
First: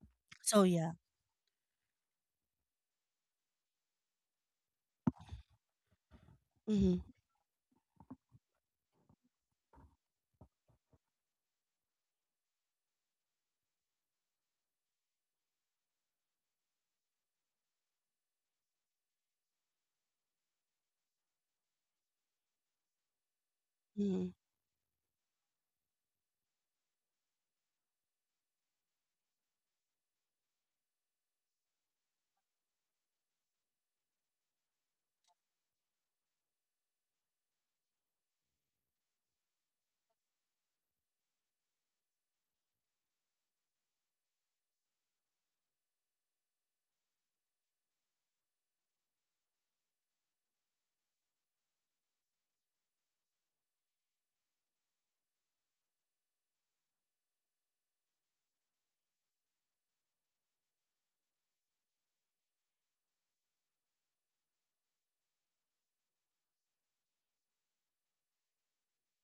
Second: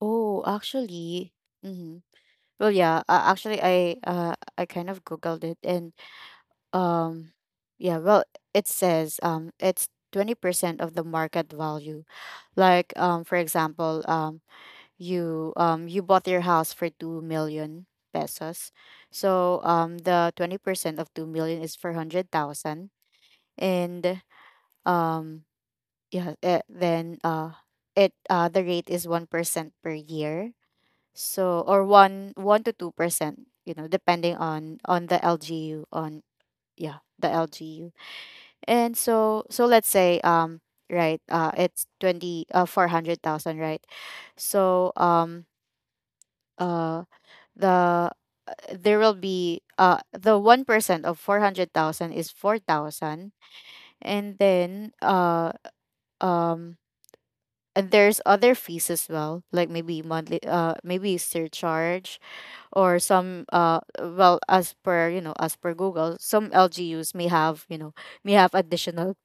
Speaker 2: Oh,
Speaker 1: So yeah.
Speaker 2: actually, Mm-hmm. Well, yeah. Actually, I kind of googled it, and
Speaker 1: Mm-hmm.
Speaker 2: um, yeah. Well, it says it's 20% of the market value. Like for example, you you bought your house for 2 million pesos, so the 20% of 2 million is 400,000, and
Speaker 1: Mm-hmm.
Speaker 2: um yeah, then it the rate is 1% per year. So or 1 to 2%, you know, depending on the LGU, on yeah, the LGU. And so, so let's say right, it's 20 400,000, right? So uh the there will be the 1% of 400,000 is 4,000, and then um and there's other fees as well, like maybe monthly, maybe surcharge or some. Well, as per, you know, as per Google, some LGUs may have, you know, may have additional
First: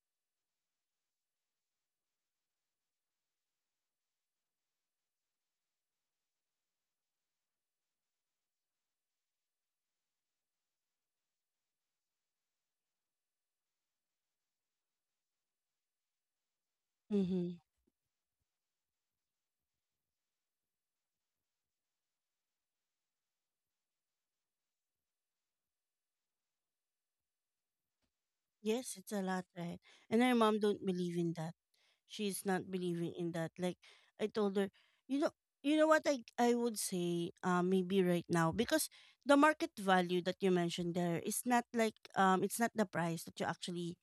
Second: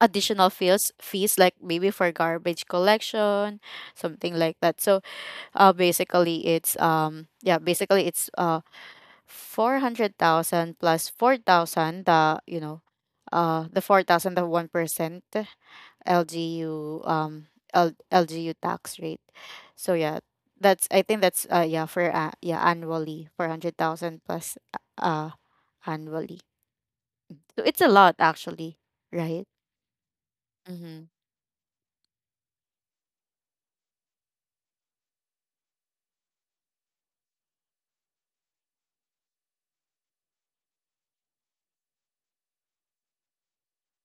Speaker 2: fees like maybe for garbage collection, something like that. So basically, it's 400,000 plus 4,000, the, you know, the 4,000, the 1% LGU
Speaker 1: Mm-hmm.
Speaker 2: LGU tax rate. So yeah, that's, I think that's for annually 400,000 plus annually. So it's a lot actually,
Speaker 1: Yes, it's a lot,
Speaker 2: right?
Speaker 1: right? And her mom don't
Speaker 2: Mhm.
Speaker 1: believe in that. She's not believing in that. Like, I told her, you know, you know what, I would say, maybe right now because the market value that you mentioned there is not like, it's not the price that you actually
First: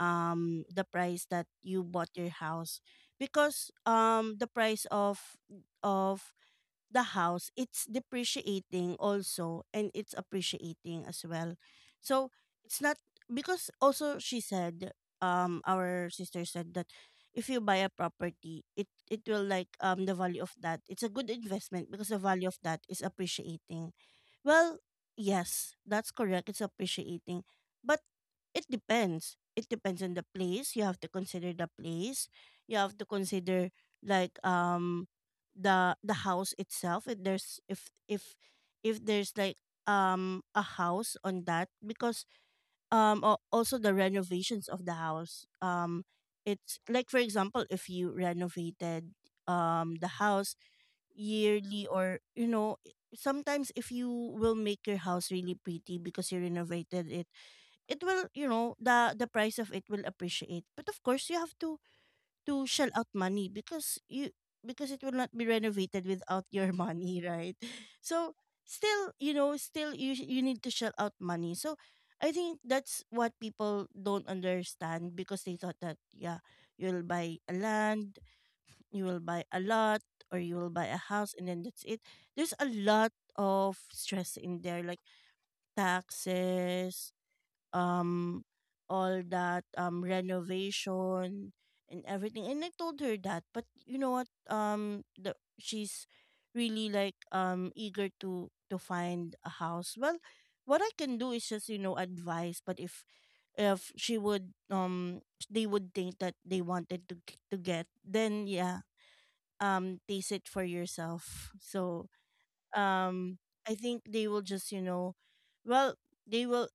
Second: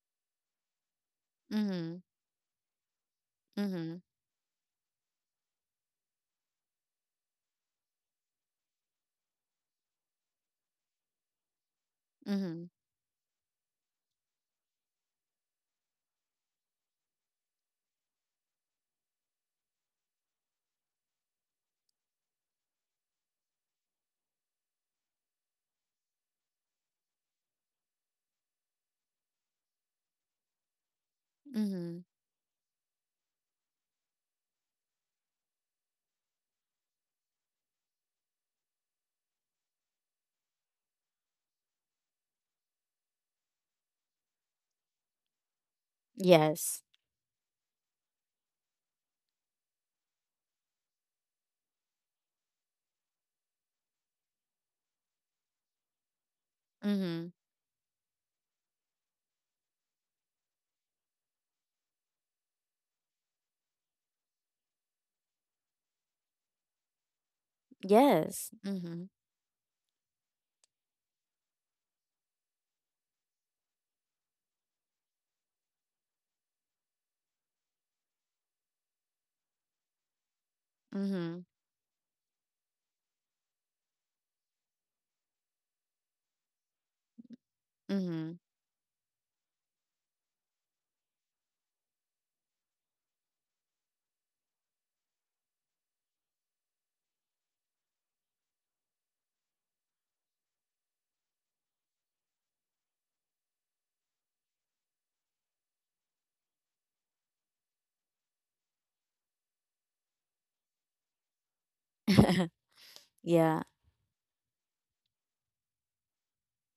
Speaker 1: the price that you
Speaker 2: Mhm.
Speaker 1: bought your house, because
Speaker 2: Mhm.
Speaker 1: the price of the house, it's depreciating also and it's appreciating as well. So
Speaker 2: Mhm.
Speaker 1: it's not, because also she said, our sister said that if you buy a property, it will, like, the value of that, it's a good investment because the value of that is appreciating. Well, yes, that's correct. It's appreciating. But it depends. It depends on the place. You have to consider the
Speaker 2: Mhm.
Speaker 1: place. You have to consider like, the house itself. If there's, if there's like a house on that, because also the renovations of the house. It's
Speaker 2: Yes.
Speaker 1: like for example if you renovated the house yearly or you know sometimes if you will make your house really pretty because you renovated it,
Speaker 2: Mhm.
Speaker 1: it will, you know, the price of it will appreciate. But of course you have to shell out money because you, because it will not be renovated without your money, right? So
Speaker 2: Yes. Mhm.
Speaker 1: still, you know, still you you need to shell out money. So I think that's what people don't understand, because they thought that yeah, you'll buy a land, you will buy a lot, or you will buy a house
Speaker 2: Mhm.
Speaker 1: and then that's it. There's a lot of stress in there, like taxes,
Speaker 2: Mhm.
Speaker 1: um all that renovation and everything. And I told her that, but you know what, she's really like eager to find a house. Well, what I can do is just, you know, advise. But if she would they would think that they wanted to get, then yeah, taste it for yourself. So um
Speaker 2: Yeah.
Speaker 1: I think they will just, you know, well, they will,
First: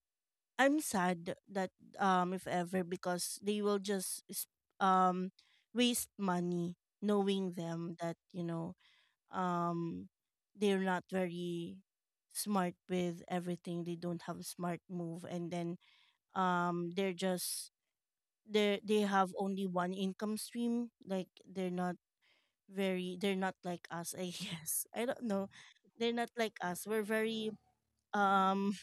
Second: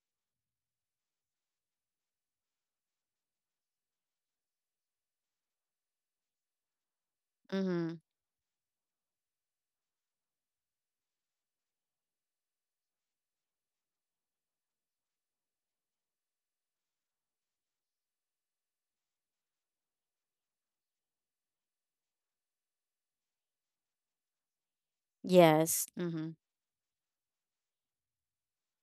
Speaker 1: I'm sad that if ever, because they will just um waste money, knowing them
Speaker 2: Mhm.
Speaker 1: that, you know, um they're not very smart with everything. They don't have smart move. And then they're just, they have only one income stream. Like they're not very, they're not like us, I guess, I don't know.
Speaker 2: Yes.
Speaker 1: They're not
Speaker 2: Mm-hmm.
Speaker 1: like us. We're very um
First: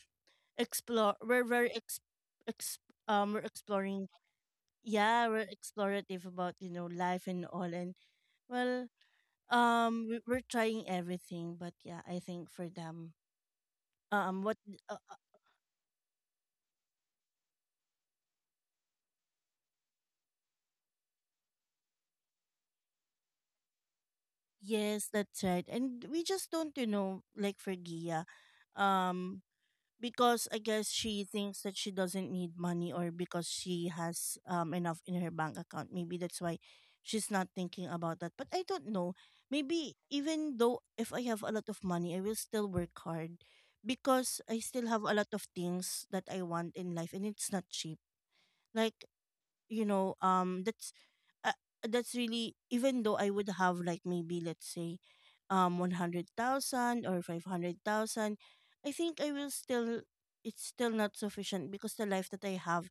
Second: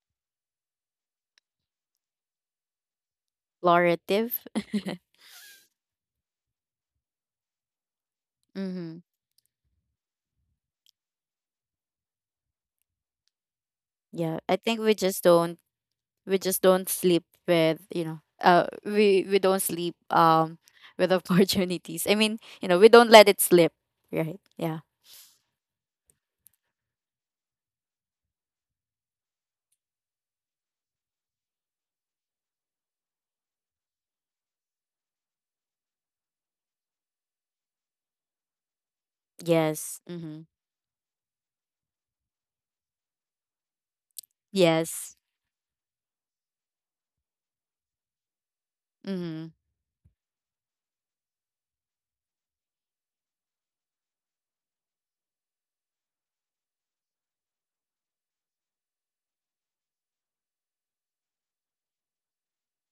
Speaker 1: explore, we're very ex, ex we're exploring.
Speaker 2: Explorative.
Speaker 1: Yeah, we're explorative about, you know, life and all. And well,
Speaker 2: Mm-hmm.
Speaker 1: we're trying everything. But yeah, I think for them,
Speaker 2: Yeah. I
Speaker 1: what,
Speaker 2: think we
Speaker 1: uh,
Speaker 2: just don't, we just don't sleep with, you know, we don't sleep with opportunities. I mean, you know, we don't let it slip. Right. Yeah.
Speaker 1: yes, that's right. And we just don't, you know, like for Gia, um because I guess she thinks that she doesn't need money, or because she has enough in her bank account. Maybe that's why she's not thinking about that. But I don't know. Maybe
Speaker 2: Yes. Mm-hmm.
Speaker 1: even though if I have a lot of money, I will still work hard because I still have a
Speaker 2: Yes.
Speaker 1: lot of things that I want in life, and it's not cheap. Like,
Speaker 2: Mm-hmm.
Speaker 1: you know, uh, that's really, even though I would have like, maybe let's say, 100,000 or 500,000, I think I will still, it's still not sufficient because the life that I have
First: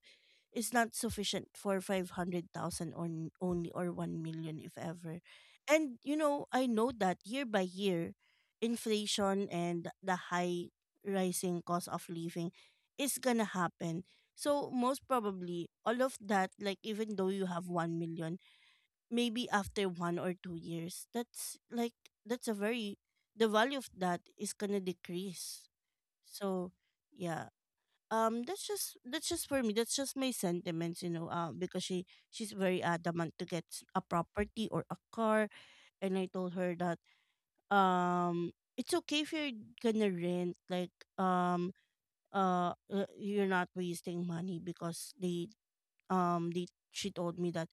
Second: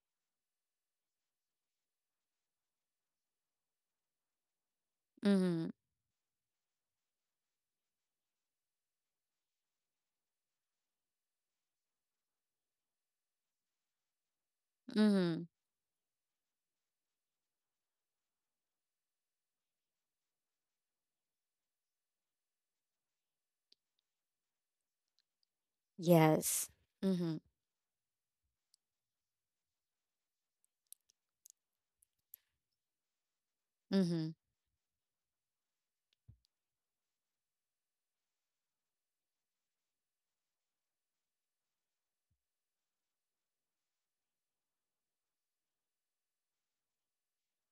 Speaker 1: is not sufficient for 500,000, only, or 1 million if ever.
Speaker 2: Mm-hmm.
Speaker 1: And you know, I know that year by year inflation and the high rising cost of living is going to happen. So most
Speaker 2: Mm-hmm.
Speaker 1: probably all of that, like even though you have 1 million, maybe after 1 or 2 years, that's like, that's a very, the value of that is going to decrease.
Speaker 2: Yes.
Speaker 1: So
Speaker 2: Mm-hmm.
Speaker 1: yeah, that's just, that's just, for me that's just my sentiments, you know, because she, she's very adamant to get a
Speaker 2: Mm-hmm.
Speaker 1: property or a car. And I told her that um it's okay if you're gonna rent. Like um you're not wasting money, because they they, she told me that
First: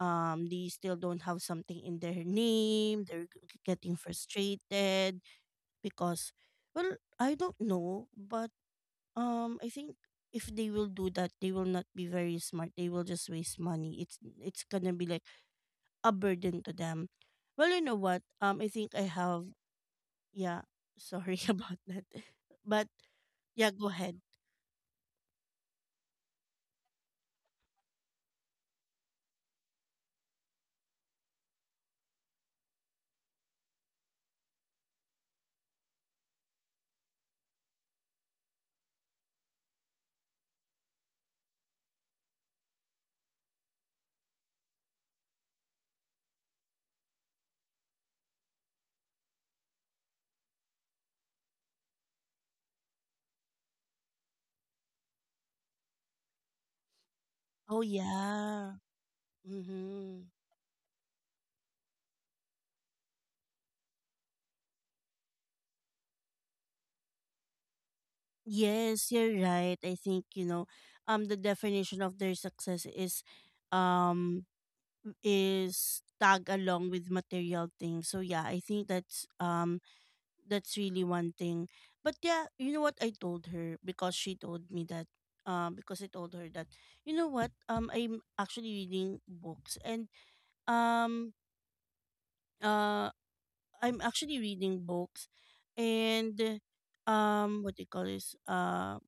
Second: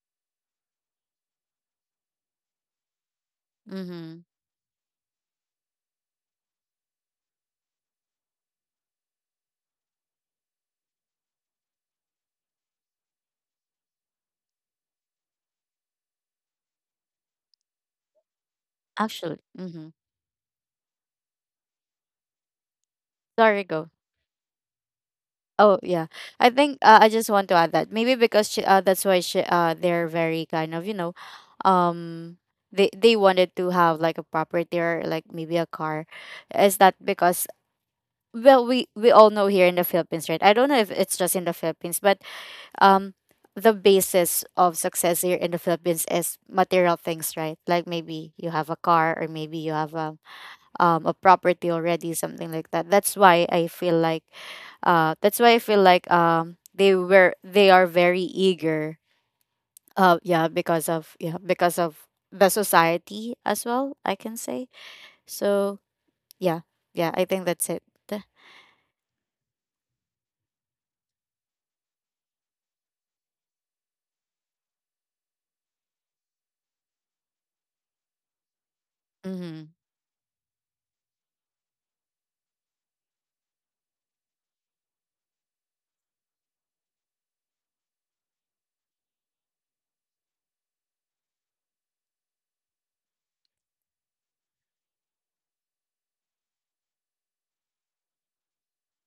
Speaker 1: they still don't have something in their name. They're getting
Speaker 2: Mm-hmm.
Speaker 1: frustrated because, well, I don't know, but I think if they will do that, they will not be very smart. They will just waste money. It's gonna be like a burden to them. Well, you know what? I think I
Speaker 2: Actually.
Speaker 1: have,
Speaker 2: Mm-hmm.
Speaker 1: yeah. Sorry about that, but
Speaker 2: Sorry,
Speaker 1: yeah, go
Speaker 2: go.
Speaker 1: ahead.
Speaker 2: Oh yeah, I think, I just want to add that maybe because that's why they're very kind of, you know, um, they wanted to have like a property or like maybe a car. Is that because, well, we all know here in the Philippines, right? I don't know if it's just in the Philippines, but um, the basis of success here in the Philippines is material things, right? Like maybe you have a car or maybe you have a property already, something like that. That's why I feel like they were they
Speaker 1: Oh
Speaker 2: are very
Speaker 1: yeah.
Speaker 2: eager.
Speaker 1: Mm-hmm.
Speaker 2: Yeah, because of, because of the society as well, I can say. So, yeah, yeah. I think that's it.
Speaker 1: Yes, you're right. I think, you know, the definition of their success um, is tag along with material things. So yeah, I think
Speaker 2: Mm-hmm.
Speaker 1: that's really one thing. But yeah, you know what, I told her because she told me that, because I told her that, you know what, I'm actually reading books, and um uh I'm actually reading books, and what do you call this,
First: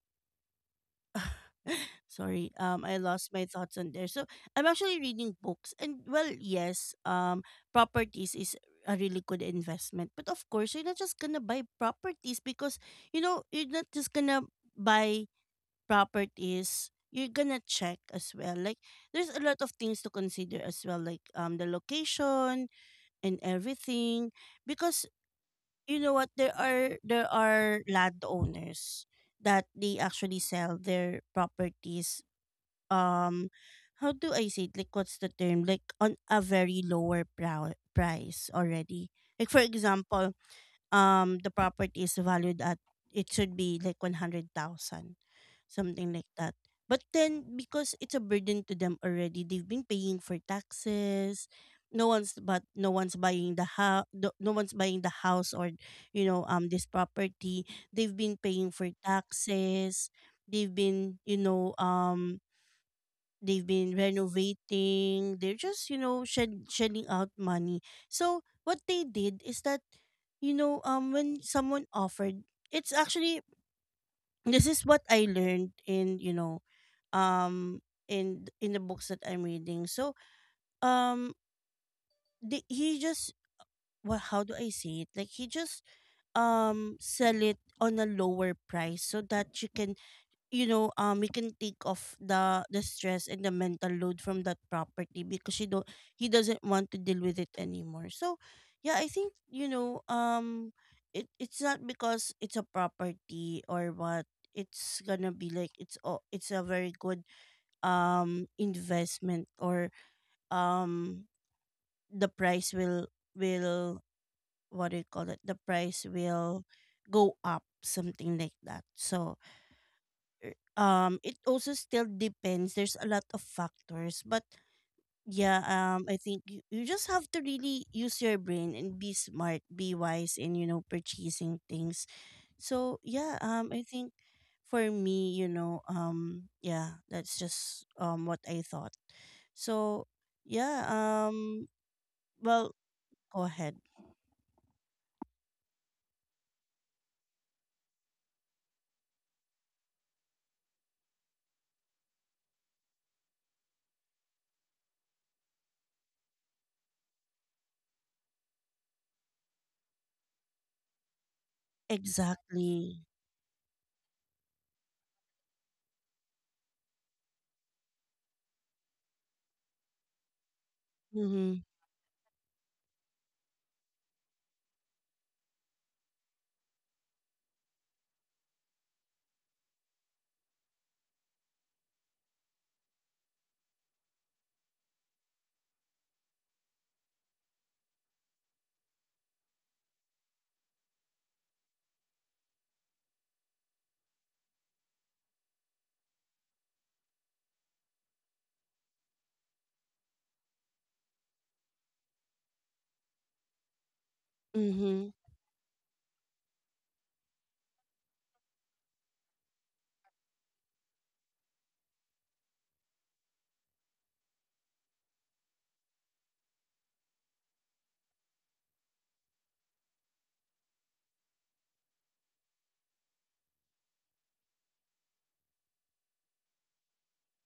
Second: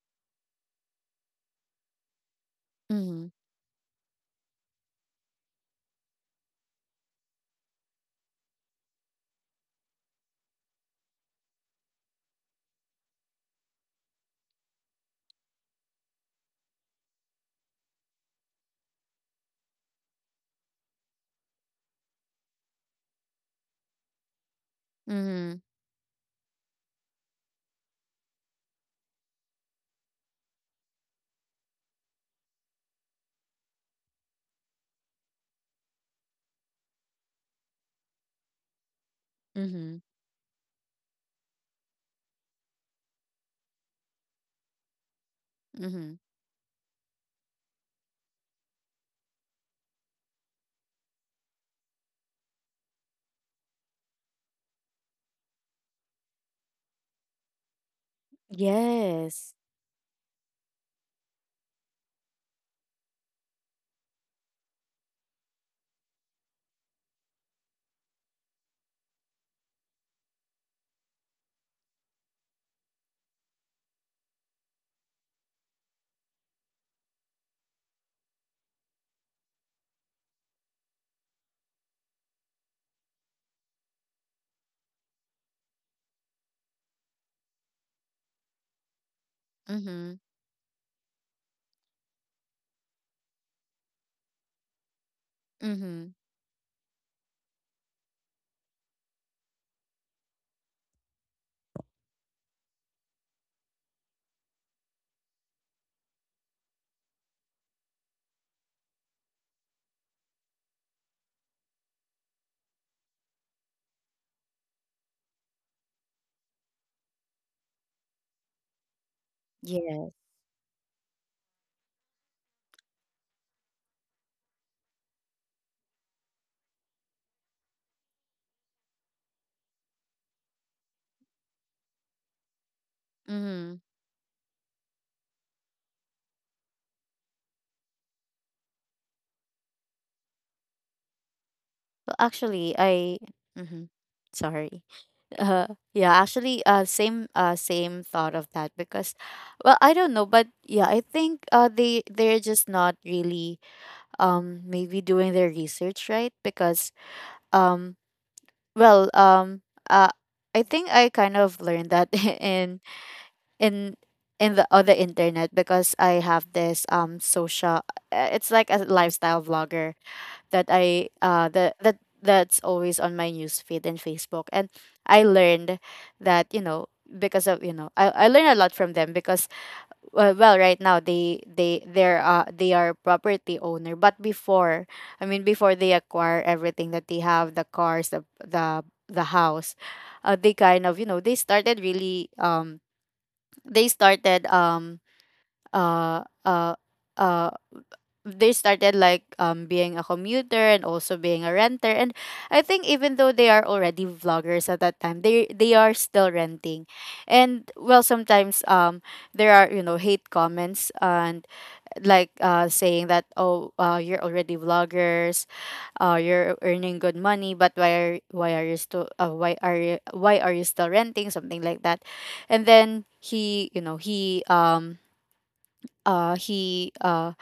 Speaker 1: sorry, I
Speaker 2: Mm-hmm.
Speaker 1: lost my thoughts on there. So I'm actually reading books, and well, yes, properties is a really good investment. But of course, you're not just gonna buy properties because, you know, you're not just gonna buy properties. You're gonna check as well. Like, there's a lot of things to consider as well, like the location and everything, because,
Speaker 2: Mm-hmm.
Speaker 1: you know what, there are, there are landowners that they actually sell their properties, um how do I say it? Like what's the term? Like on a very lower price already. Like for
Speaker 2: Mm-hmm.
Speaker 1: example, the property is valued at, it should be like 100,000, something
Speaker 2: Mm-hmm.
Speaker 1: like that. But then because it's a burden to them already, they've been paying for taxes. No one's, but no one's buying the house. No, no one's buying the house, or, you know, this property. They've been paying for
Speaker 2: Yes.
Speaker 1: taxes. They've been, you know, they've been renovating. They're just, you know, shedding out money. So what they did is that, you know, when someone offered, it's actually, this is what I learned in, you know, um in the books that I'm reading. So um he just, well, how do I say it, like, he just sell it on a lower price so that you can,
Speaker 2: Mm-hmm.
Speaker 1: you know, we can take off the stress and the mental load from that property, because she don't,
Speaker 2: Mm-hmm.
Speaker 1: he doesn't want to deal with it anymore. So yeah, I think, you know, it, it's not because it's a property or what, it's gonna be like, it's, oh, it's a very good investment, or um the price will, what do you call it, the price will go up, something like that. So
Speaker 2: Yeah.
Speaker 1: it also still depends, there's a lot of factors. But yeah, I think you, you just have to really use your brain and be smart, be wise in, you know, purchasing things. So yeah,
Speaker 2: Mm-hmm.
Speaker 1: I think for me, you know, yeah, that's just what I thought. So yeah,
Speaker 2: Well,
Speaker 1: well,
Speaker 2: actually, I.
Speaker 1: go ahead.
Speaker 2: Mm-hmm. Sorry. Uh, yeah, actually, same thought of that, because well, I don't know, but yeah, I think they they're just not really maybe doing their research right, because um well um uh I think I kind of learned that in
Speaker 1: Exactly.
Speaker 2: in in the other internet because I have this social it's like a lifestyle vlogger that I
Speaker 1: Mhm.
Speaker 2: that that that's always on my news feed and Facebook. And I learned that, you know, because of, you know, I learned a lot from them because, well, well right now they they're they are property owner. But before, I mean, before they acquire everything that they have, the cars, the the house, they kind of, you know, they started really they started um uh uh uh they started like being a commuter and also being a renter. And I think even though they are already vloggers at that
Speaker 1: Mhm.
Speaker 2: time, they are still renting. And, well, sometimes there are, you know, hate comments and like saying that, "Oh, you're already vloggers, you're earning good money, but why are you still why are you still renting?" Something like that. And then he you know uh he uh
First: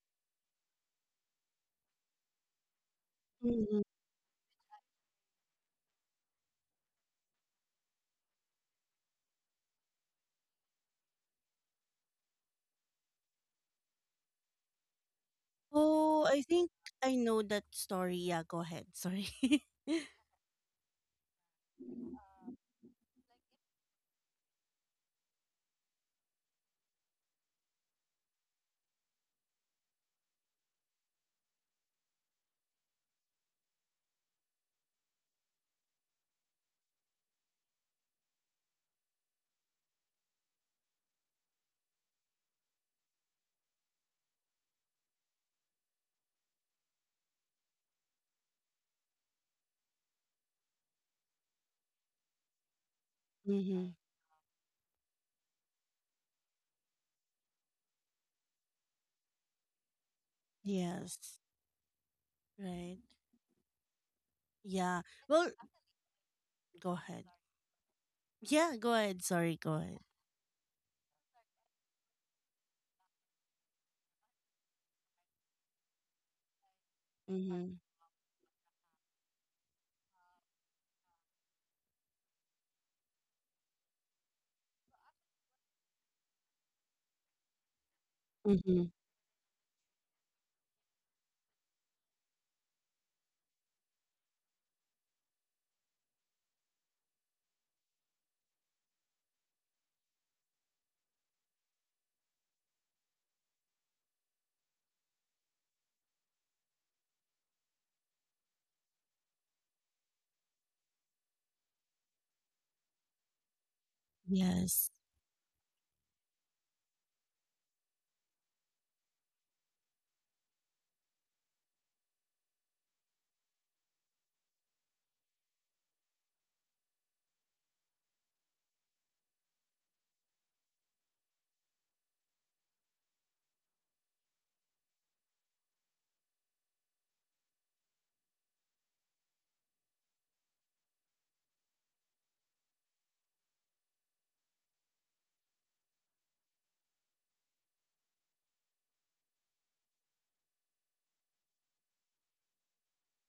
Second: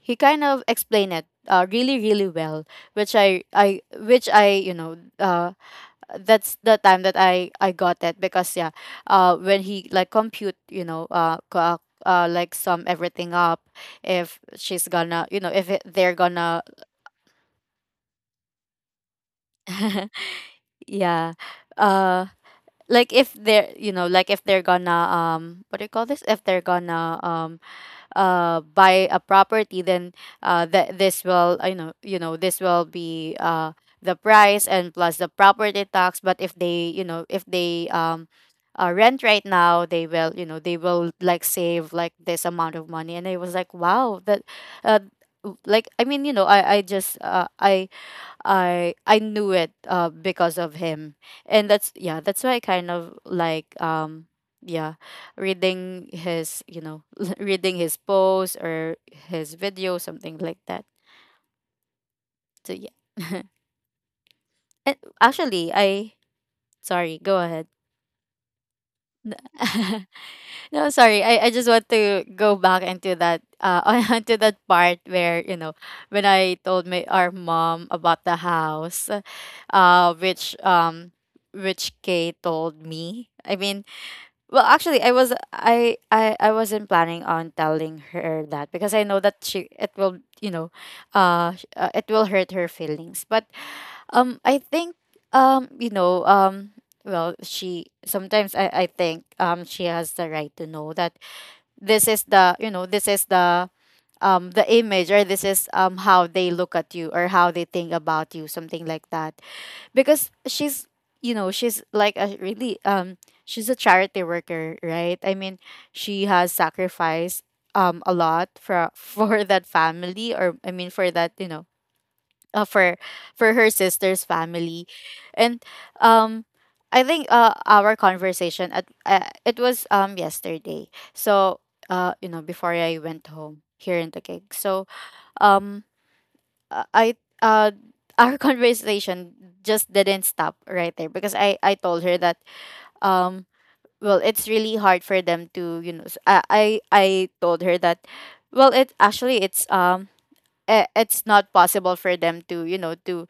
Speaker 2: he kind of explained it really really well, which
Speaker 1: Mhm.
Speaker 2: i, you know, that's the time that I got it, because yeah, when he like compute, you know, like sum everything up, if she's gonna, you know, if it- they're
Speaker 1: Oh, I
Speaker 2: gonna.
Speaker 1: think I know that story. Yeah, go ahead. Sorry.
Speaker 2: Yeah. uh like if they're, you know, like if they're gonna what do you call this, if they're gonna buy a property, then that this will, I know, you know, this will be the price and plus the property tax. But if they, you know, if they rent right now, they will, you know, they will like save like this amount of money. And I was like, wow, that uh, like, I mean, you know, I just I knew it because of him. And that's, yeah, that's why I kind of like
Speaker 1: Mm-hmm.
Speaker 2: yeah, reading his, you know, reading his posts or his video, something like that.
Speaker 1: Yes.
Speaker 2: So yeah.
Speaker 1: Right.
Speaker 2: And
Speaker 1: Yeah. Well,
Speaker 2: actually I
Speaker 1: go
Speaker 2: sorry,
Speaker 1: ahead.
Speaker 2: go ahead.
Speaker 1: Yeah, go ahead. Sorry, go ahead.
Speaker 2: No, sorry. I just want to go back into that onto that part where, you know, when I told my our
Speaker 1: Mm-hmm.
Speaker 2: mom about the house, uh which um which Kay told me. I mean, well, actually, I wasn't planning on telling her that
Speaker 1: Mm-hmm.
Speaker 2: because I know that she it will, you know, it will hurt her feelings. But I think you know, well she, sometimes I think she has the right to know that this is the, you know, this is the image, or this is how they look at you or how they think about you, something like that, because she's, you know, she's like a really she's a charity worker,
Speaker 1: Yes.
Speaker 2: right? I mean, she has sacrificed a lot for for that family, or I mean for that, you know, uh, for for her sister's family. And um I think our conversation at it was yesterday, so you know, before I went home here in the cake, so um I uh our conversation just didn't stop right there, because I I told her that um well, it's really hard for them to, you know, I told her that, well, it actually it's it's not possible for them to, you know, to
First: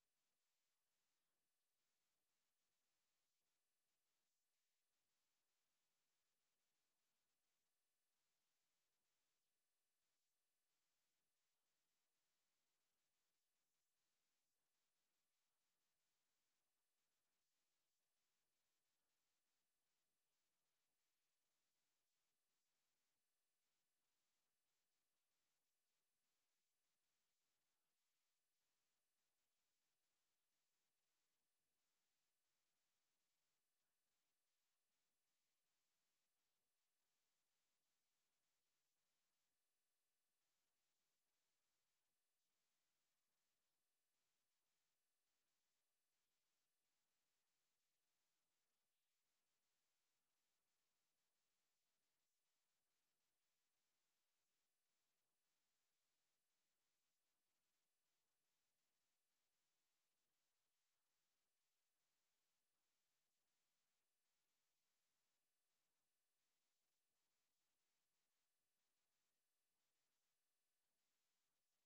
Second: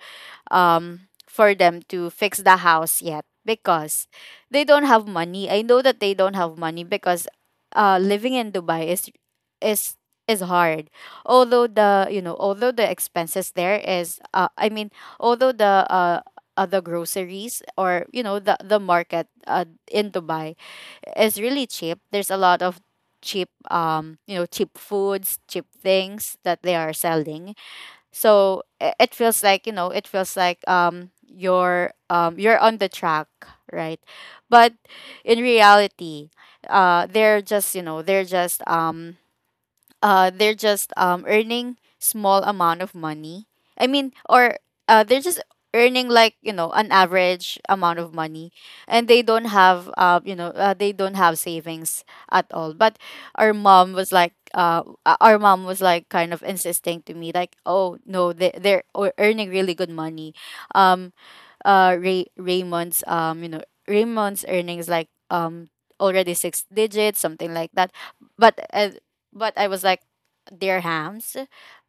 Speaker 2: for them to fix the house yet because they don't have money. I know that they don't have money because living in Dubai is is hard. Although the, you know, although the expenses there is I mean, although the other groceries, or you know the market in Dubai is really cheap. There's a lot of cheap cheap foods, cheap things that they are selling, so it feels like, it feels like you're on the track, right? But in reality, they're just, they're just they're just earning small amount of money. I mean, or they're just earning, like, an average amount of money, and they don't have they don't have savings at all. But our mom was like, our mom was like kind of insisting to me, like, oh no, they earning really good money. um Raymond's Raymond's earnings, like, already six digits, something like that. but uh, but I was like, dirhams.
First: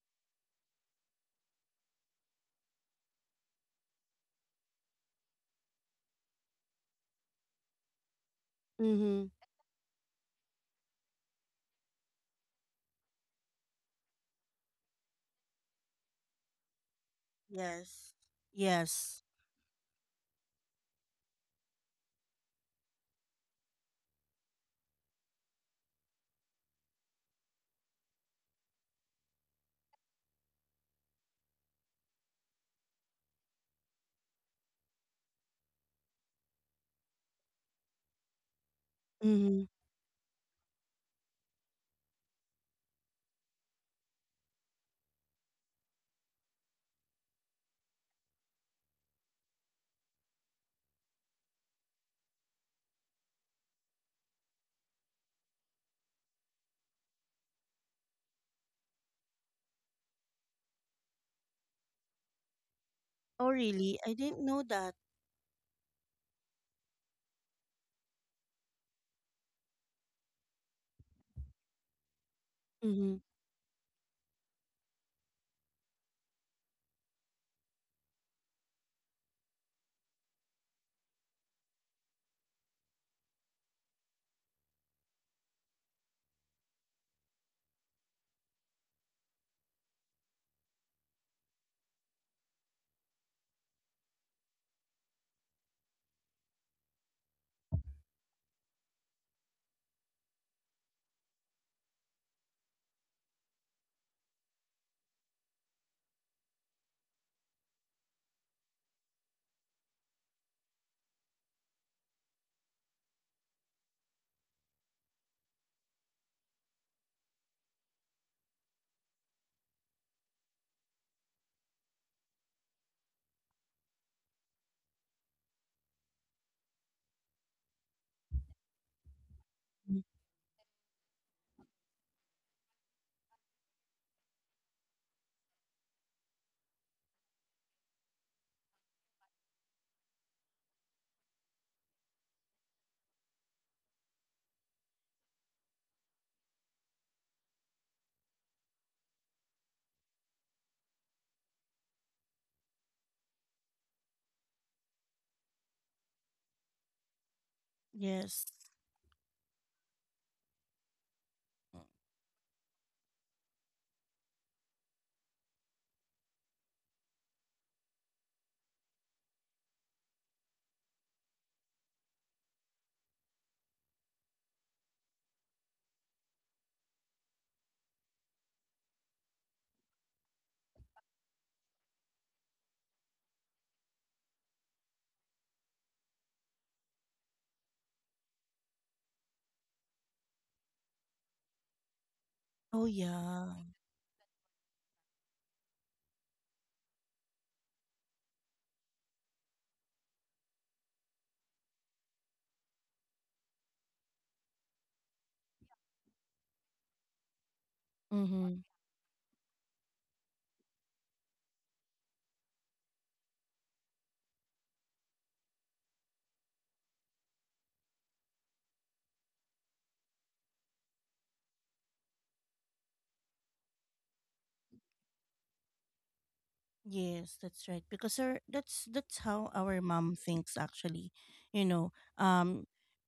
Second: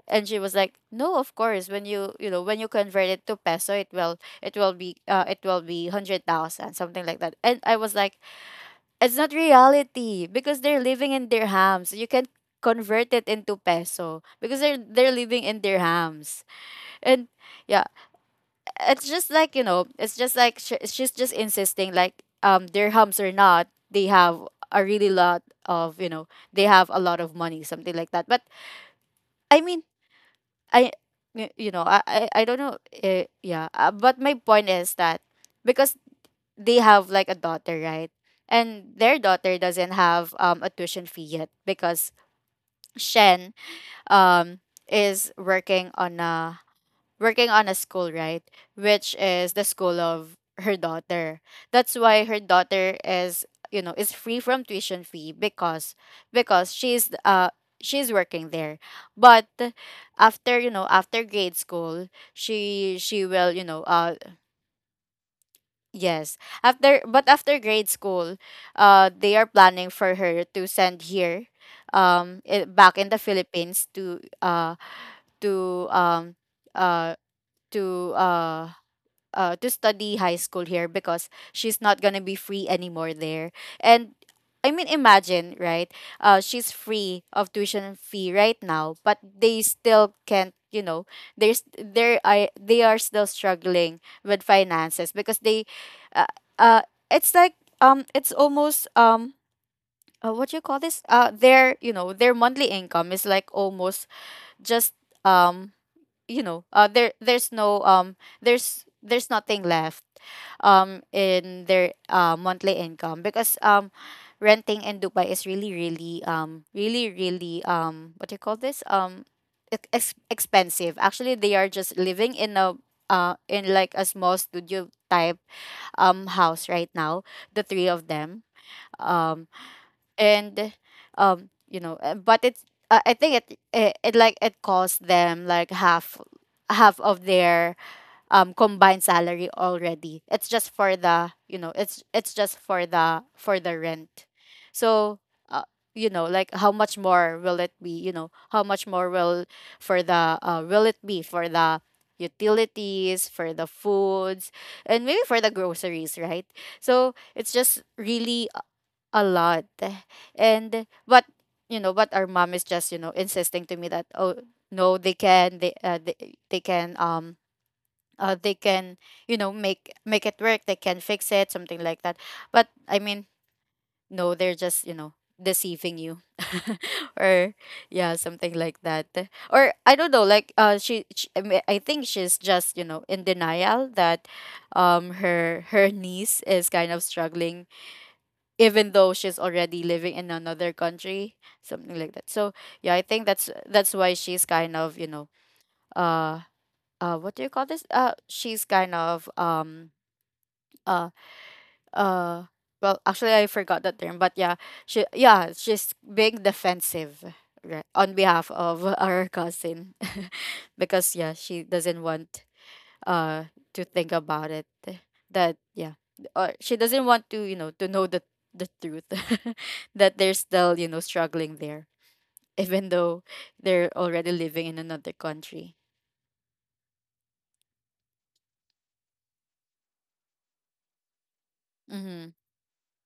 Speaker 2: And she was like, no, of course when you know when you convert it to peso, it will, it will be 100,000, something like that. And I was like, it's
Speaker 1: Mm-hmm.
Speaker 2: not reality, because they're living in dirhams. You can convert it into peso because they're living in dirhams. And yeah,
Speaker 1: Yes.
Speaker 2: it's
Speaker 1: Yes.
Speaker 2: just like, it's just like, she's just insisting like, um, dirhams or not, they have a really lot of, they have a lot of money, something like that. But I mean, i you know, I don't know. Yeah but my point is that, because they have like a daughter, right? And their daughter
Speaker 1: Mm-hmm.
Speaker 2: doesn't have a tuition fee yet, because Shen um is working on a school, right? Which is the school of her daughter. That's why her daughter is, you know, is free from tuition fee, because because she's uh she's working there. But after, you know, after grade school, she
Speaker 1: Oh,
Speaker 2: will, you know,
Speaker 1: really? I didn't know that.
Speaker 2: yes. After, but after grade school, they are planning for her to send here, back in
Speaker 1: Mm-hmm.
Speaker 2: the Philippines, to to um uh to uh to study high school here, because she's not gonna be free anymore there. And I mean, imagine, right? She's free of tuition fee right now, but they still can't. You know, there's there I, they are still struggling with finances, because they, uh, uh it's like, it's almost, what do you call this? Their, you know, their monthly income is like almost just, um there there's no there's there's nothing left in their monthly income, because renting in Dubai is really really what do you call this, um, expensive. Actually, they are just living in a in like a small studio type house right now, the three of them, um, and but it's, I think it cost them like half, half of their combined salary already. It's just for the, it's just for the rent. So uh, you know, like, how much more will it be? You know, how much more will, for the will it be for the utilities, for the foods, and maybe for the groceries, right? So it's just really
Speaker 1: Yes.
Speaker 2: a lot. And but you know, but our mom is just, you know, insisting to me that, oh no, they can, they can, they can, you know, make it work, they can fix it, something like that. But I mean, no, they're just, you know, deceiving you, or yeah, something like that. Or I don't know, like, she, I mean, I think she's just, you know, in denial that her niece is kind of struggling, even though she's already living in another country, something like that. So
Speaker 1: Oh,
Speaker 2: yeah, I think
Speaker 1: yeah.
Speaker 2: that's why she's kind of, you know, uh what do you call this, she's kind of uh uh well, actually, I forgot that term, but yeah, she yeah, she's being defensive, right, on
Speaker 1: Mm-hmm.
Speaker 2: behalf of our cousin. Because yeah, she doesn't want uh to think about it, eh, that, yeah, or she doesn't want to, you know, to know the truth, that they're still, you know, struggling there, even though they're already living in another country.
Speaker 1: Yes, that's right. Because her, that's how our mom thinks actually. You know,
Speaker 2: Mm-hmm.
Speaker 1: um,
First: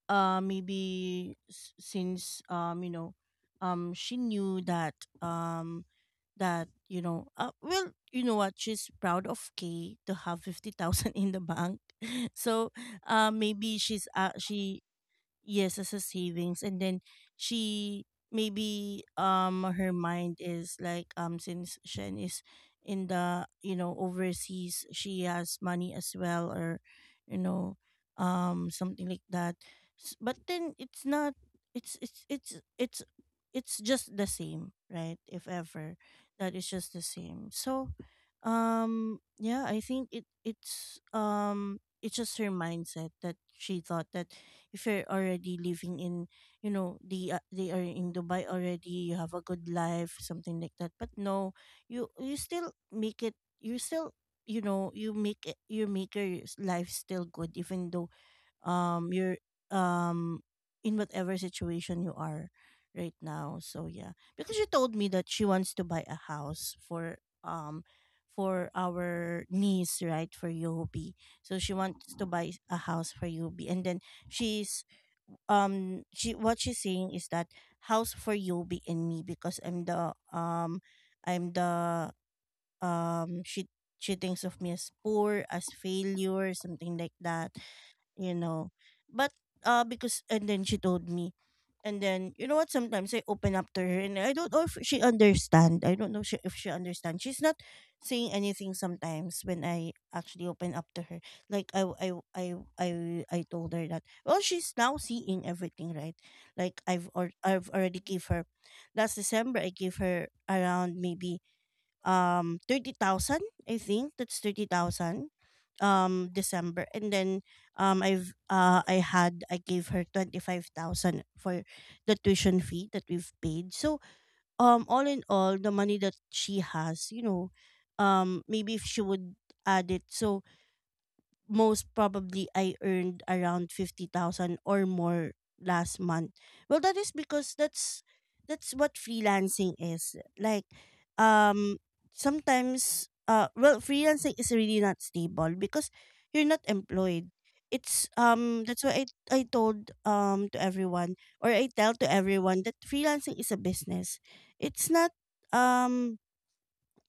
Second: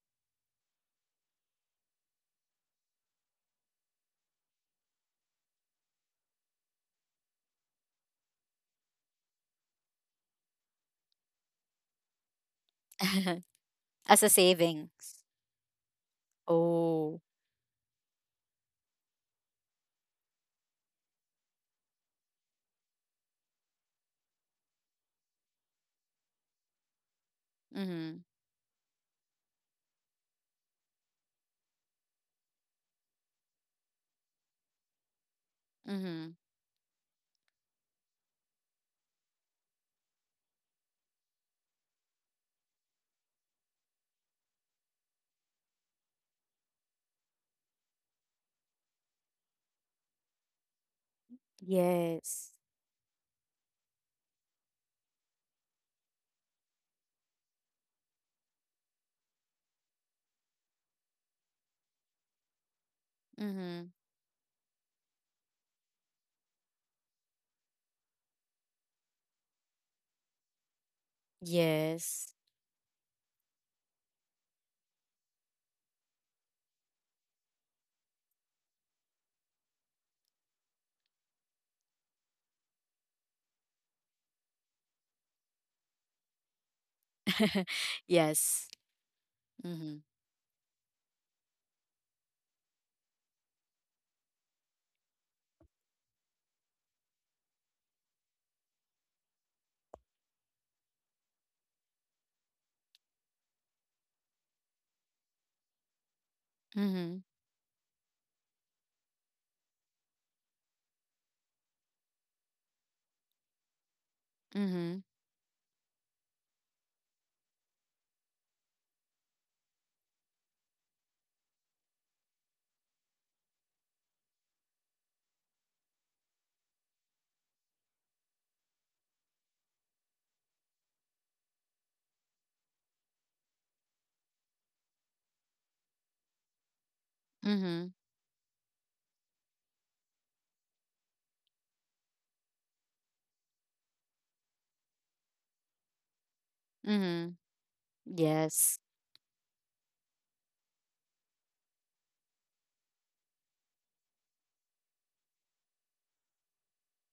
Speaker 1: maybe since, you know, she knew that um, that, you know, well, you know what, she's proud of Kay to have 50,000 in the bank. So, maybe she's,
Speaker 2: As a
Speaker 1: she,
Speaker 2: savings.
Speaker 1: yes, as a savings. And then
Speaker 2: Oh.
Speaker 1: she, maybe her mind is like, since Shen is in the, you know, overseas, she has money as well, or, you know,
Speaker 2: Mm-hmm.
Speaker 1: something like that. But then it's not, it's it's just the same, right? If ever
Speaker 2: Mm-hmm.
Speaker 1: that is just the same. So yeah, I think it, it's, it's just her mindset, that she thought that if you're already living in, you know, they are in Dubai already, you have a good life, something like that. But no, you, you
Speaker 2: Yes.
Speaker 1: still make it, you still, you know, you make it, you make your life still good, even though you're, um in whatever situation you are right now.
Speaker 2: Mm-hmm.
Speaker 1: So yeah, because she told me that she wants to buy a house um for our niece, right, for Yobi. So she wants to
Speaker 2: Yes.
Speaker 1: buy a house for Yobi, and then she's, she, what she's saying is that, house for Yobi and me, because I'm the I'm the um she she thinks of me as poor, as failure, something like that, you
Speaker 2: Yes.
Speaker 1: know. But uh,
Speaker 2: Mm-hmm.
Speaker 1: because and then she told me, and then you know what, sometimes I open up to her and I don't know if she understand. I don't know, she, if she understand. She's not saying anything sometimes when I actually open up to her. Like I I, I told her that, well, she's now seeing everything, right? Like
Speaker 2: Mm-hmm.
Speaker 1: I've already gave her last December. I gave her around maybe 30,000. I think that's
Speaker 2: Mm-hmm.
Speaker 1: 30,000, December. And then I've I had I gave her 25,000 for the tuition fee that we've paid. So all in all the money that she has, you know, maybe if she would add it, so most probably I earned around 50,000 or more last month. Well, that is because
Speaker 2: Mm-hmm.
Speaker 1: that's what freelancing is. Like, um sometimes, well, freelancing is really not stable because you're not employed.
Speaker 2: Mm-hmm.
Speaker 1: It's,
Speaker 2: Yes.
Speaker 1: that's why I told to everyone, or I tell to everyone, that freelancing is a business. It's not, um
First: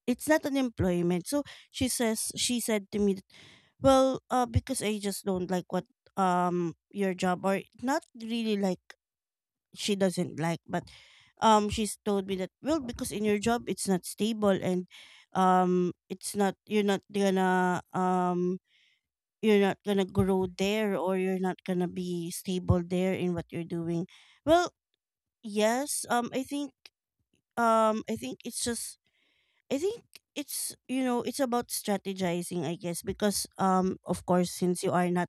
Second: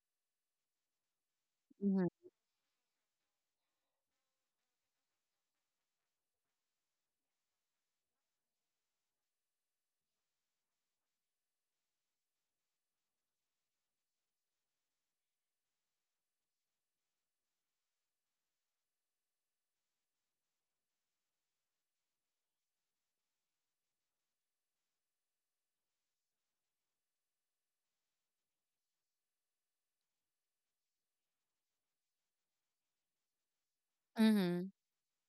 Speaker 1: it's not an employment. So she
Speaker 2: Mm-hmm.
Speaker 1: says, she said to me, that, well, because I just don't like what, your job, or not really like, she doesn't like, but she's told me that, well, because in your job it's not stable, and it's not, you're not gonna you're not gonna grow there, or you're not gonna be stable there in what you're doing. Well, yes, I think, I think it's just, I think it's, you know, it's about strategizing, I guess, because, of course,
Speaker 2: Mm-hmm.
Speaker 1: since you are not,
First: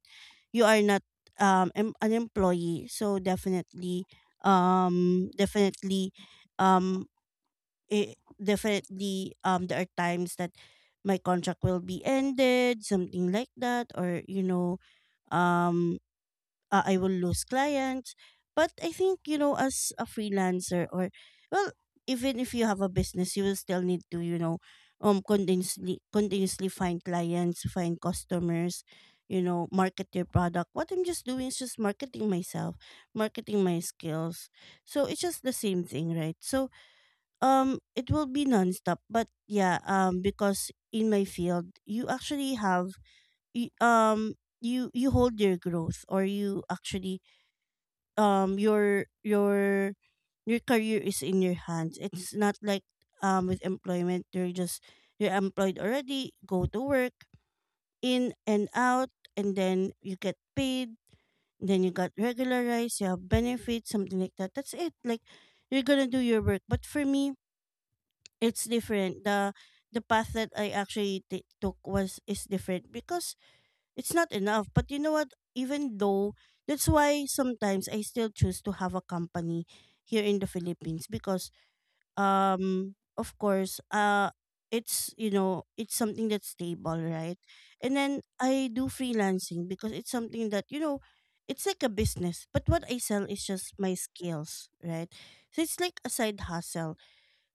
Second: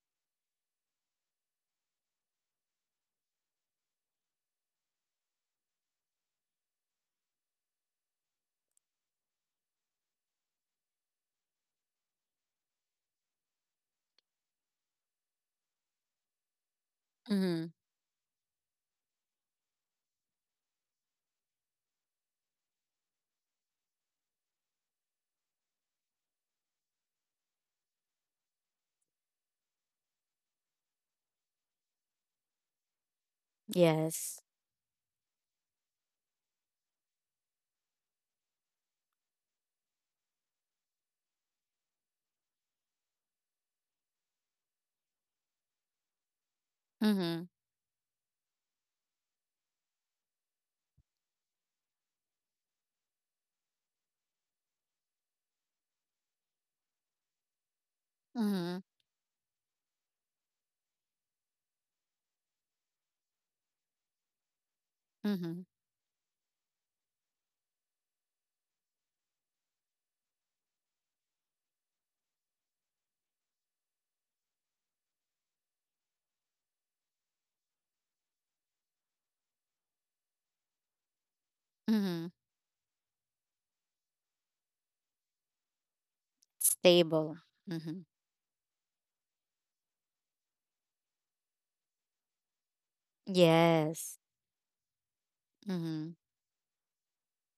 Speaker 1: you are not an employee, so definitely, definitely, um it, definitely there are times that my contract will be ended, something like that, or you know, um I will lose
Speaker 2: Mm-hmm.
Speaker 1: clients. But I think, you know, as a freelancer, or, well, even if you have a business, you will still need to, you know, continuously find clients, find customers, you know, market your product. What I'm just doing is just marketing myself, marketing my
Speaker 2: Yes.
Speaker 1: skills. So it's just the same thing, right? So, it will be nonstop. But yeah, because in my field, you actually have, y- um, you, you hold your growth, or you actually
Speaker 2: Mm-hmm.
Speaker 1: um your your your career is in your hands. It's not like with employment you're just you're employed already, go to work, in and
Speaker 2: Mm-hmm.
Speaker 1: out, and then you get paid, then you got regularized, you have benefits, something like that. That's it. Like
Speaker 2: Mm-hmm.
Speaker 1: you're gonna do your work. But for me, it's different. The path that I actually took was is different because it's not enough. But you know what? Even though that's why sometimes I still choose to have a company here in the Philippines because
Speaker 2: Mm-hmm.
Speaker 1: of course it's you know it's something that's stable,
Speaker 2: Stable.
Speaker 1: right? And
Speaker 2: Mm-hmm.
Speaker 1: then I do freelancing because it's something that you know it's like a business, but what I sell is just my
Speaker 2: Yes.
Speaker 1: skills, right? So it's like
Speaker 2: Mm-hmm.
Speaker 1: a side hustle.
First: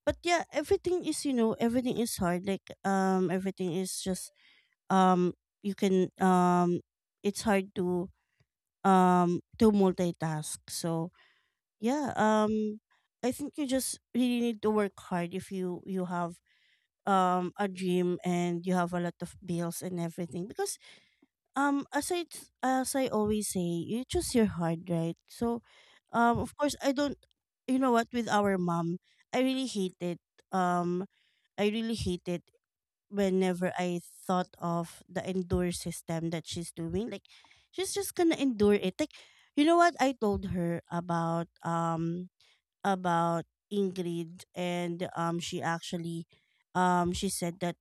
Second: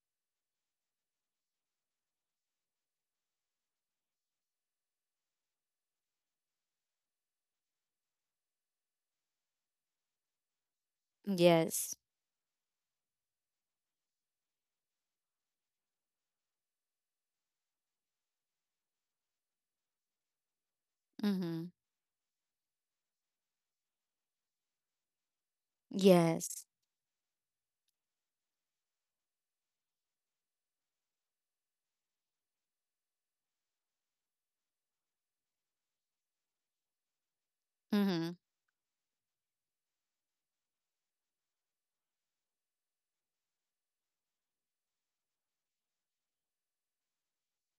Speaker 1: But yeah, everything is you know everything is hard. Like everything is just um you can it's hard to multitask so
Speaker 2: Yes.
Speaker 1: yeah I think you just really need to work hard if you have a dream and you have a lot of bills and everything because
Speaker 2: Mm-hmm.
Speaker 1: as I as I always say you choose your heart right so of
Speaker 2: Yes.
Speaker 1: course I don't you know what with our mom I really hate it um I really hate it whenever I thought of the endure system that she's doing. Like she's just
Speaker 2: Mm-hmm.
Speaker 1: gonna endure it. Like you know what I told her about about Ingrid and she actually she said that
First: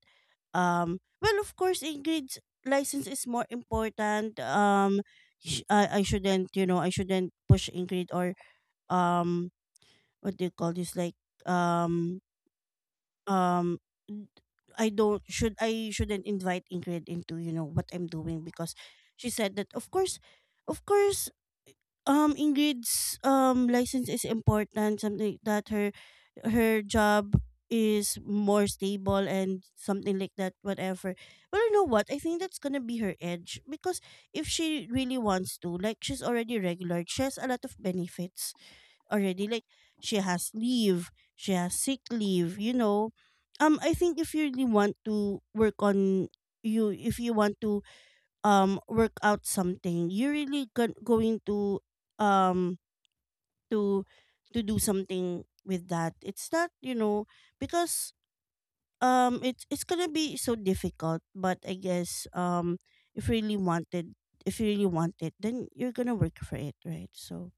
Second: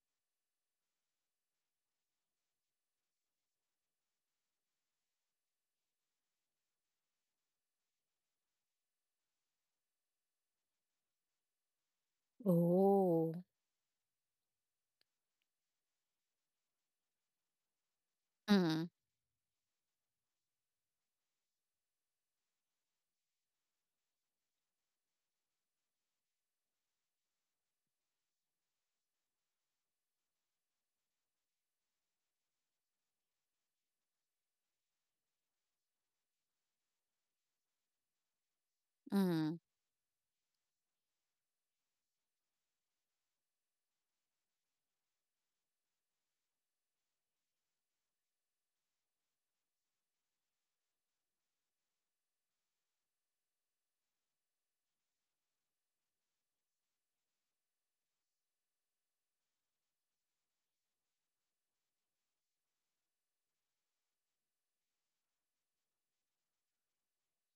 Speaker 1: well of course Ingrid's license is more important. I shouldn't you know I shouldn't push Ingrid or um what do you call this like um
Speaker 2: Oh.
Speaker 1: um n- I don't should I shouldn't invite Ingrid into you know what I'm doing because
Speaker 2: Mm-hmm.
Speaker 1: she said that of course Ingrid's license is important something like that her her job is more stable and something like that whatever but you know what I think that's gonna be her edge because if she really wants to like she's already regular she has a lot of benefits already
Speaker 2: Mm-hmm.
Speaker 1: like she has leave, she has sick leave, you know I think if you really want to work on you if you want to work out something you're really going to um to to do something with that it's not you know because it's gonna be so difficult but I guess if you really wanted if you really want it then you're gonna work for it right so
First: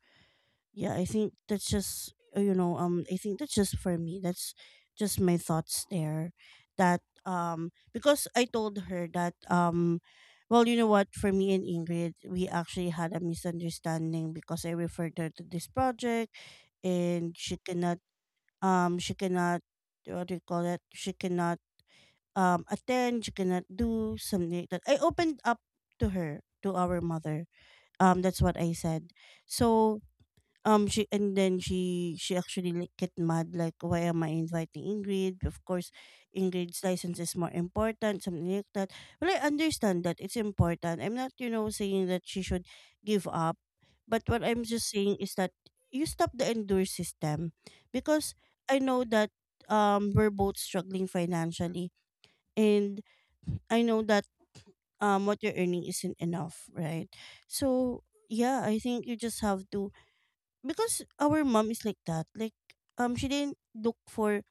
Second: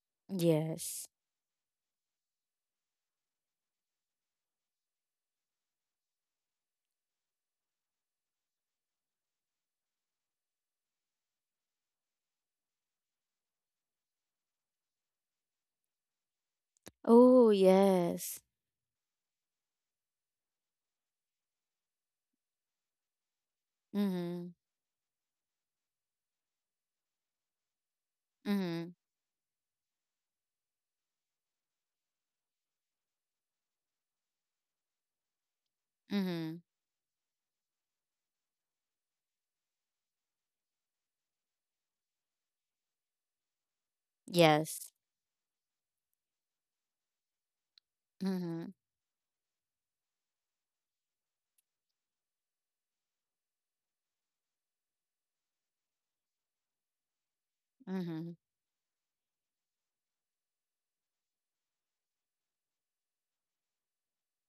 Speaker 1: yeah I
Speaker 2: Yes.
Speaker 1: think that's just you know I think that's just for me that's just my thoughts there that because I told her that well you know what for me and Ingrid we actually had a misunderstanding because I referred her to this project and
Speaker 2: Oh, yes.
Speaker 1: she cannot what do you call it she cannot attend she cannot do
Speaker 2: Mm-hmm.
Speaker 1: something like that I opened up to her to our mother that's what I
Speaker 2: Mm-hmm.
Speaker 1: said so she and then she actually get mad like why am I inviting Ingrid? Of course,
Speaker 2: Mm-hmm.
Speaker 1: Ingrid's license is more important, something like that. Well, I understand that it's important. I'm not you know saying that she should give up, but what I'm just
Speaker 2: Yes.
Speaker 1: saying is that you stop the endure system because
Speaker 2: Mm-hmm.
Speaker 1: I know that we're both struggling financially and I know that what you're earning isn't enough, right? So
Speaker 2: Mm-hmm.
Speaker 1: yeah, I think you just have to because our mom is like that like she didn't look for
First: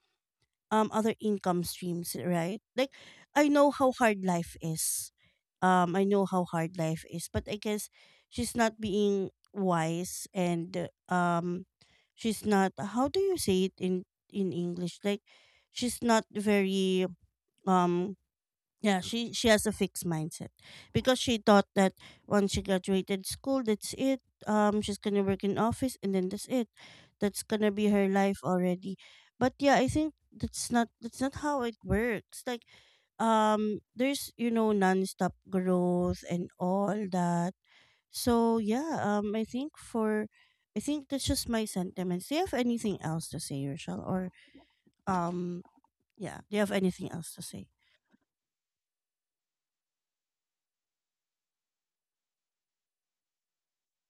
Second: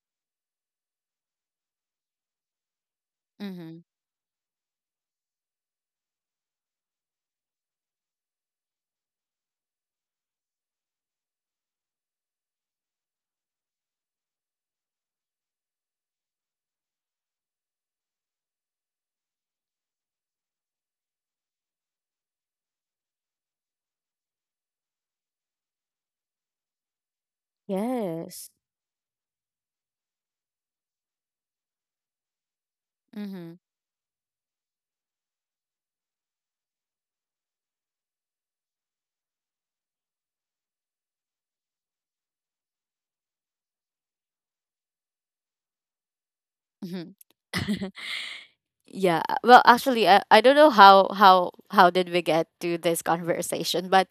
Speaker 1: other income streams right like I know
Speaker 2: Mm-hmm.
Speaker 1: how hard life is I know how hard life is but I guess she's not being wise and she's not how do you say it in English like she's not very um yeah, she has a fixed mindset because she thought that once she graduated school, that's it. She's gonna work in office and then that's it. That's gonna be her life
Speaker 2: Yes.
Speaker 1: already. But yeah, I think that's not how it works. Like,
Speaker 2: Mm-hmm.
Speaker 1: there's you know nonstop growth and all that. So yeah, I think for, I think that's just my sentiments. Do you have anything else to say, Rochelle? Or um, yeah, do you have anything else to say?
Speaker 2: Yeah. Well, actually, I don't know how did we get to this conversation, but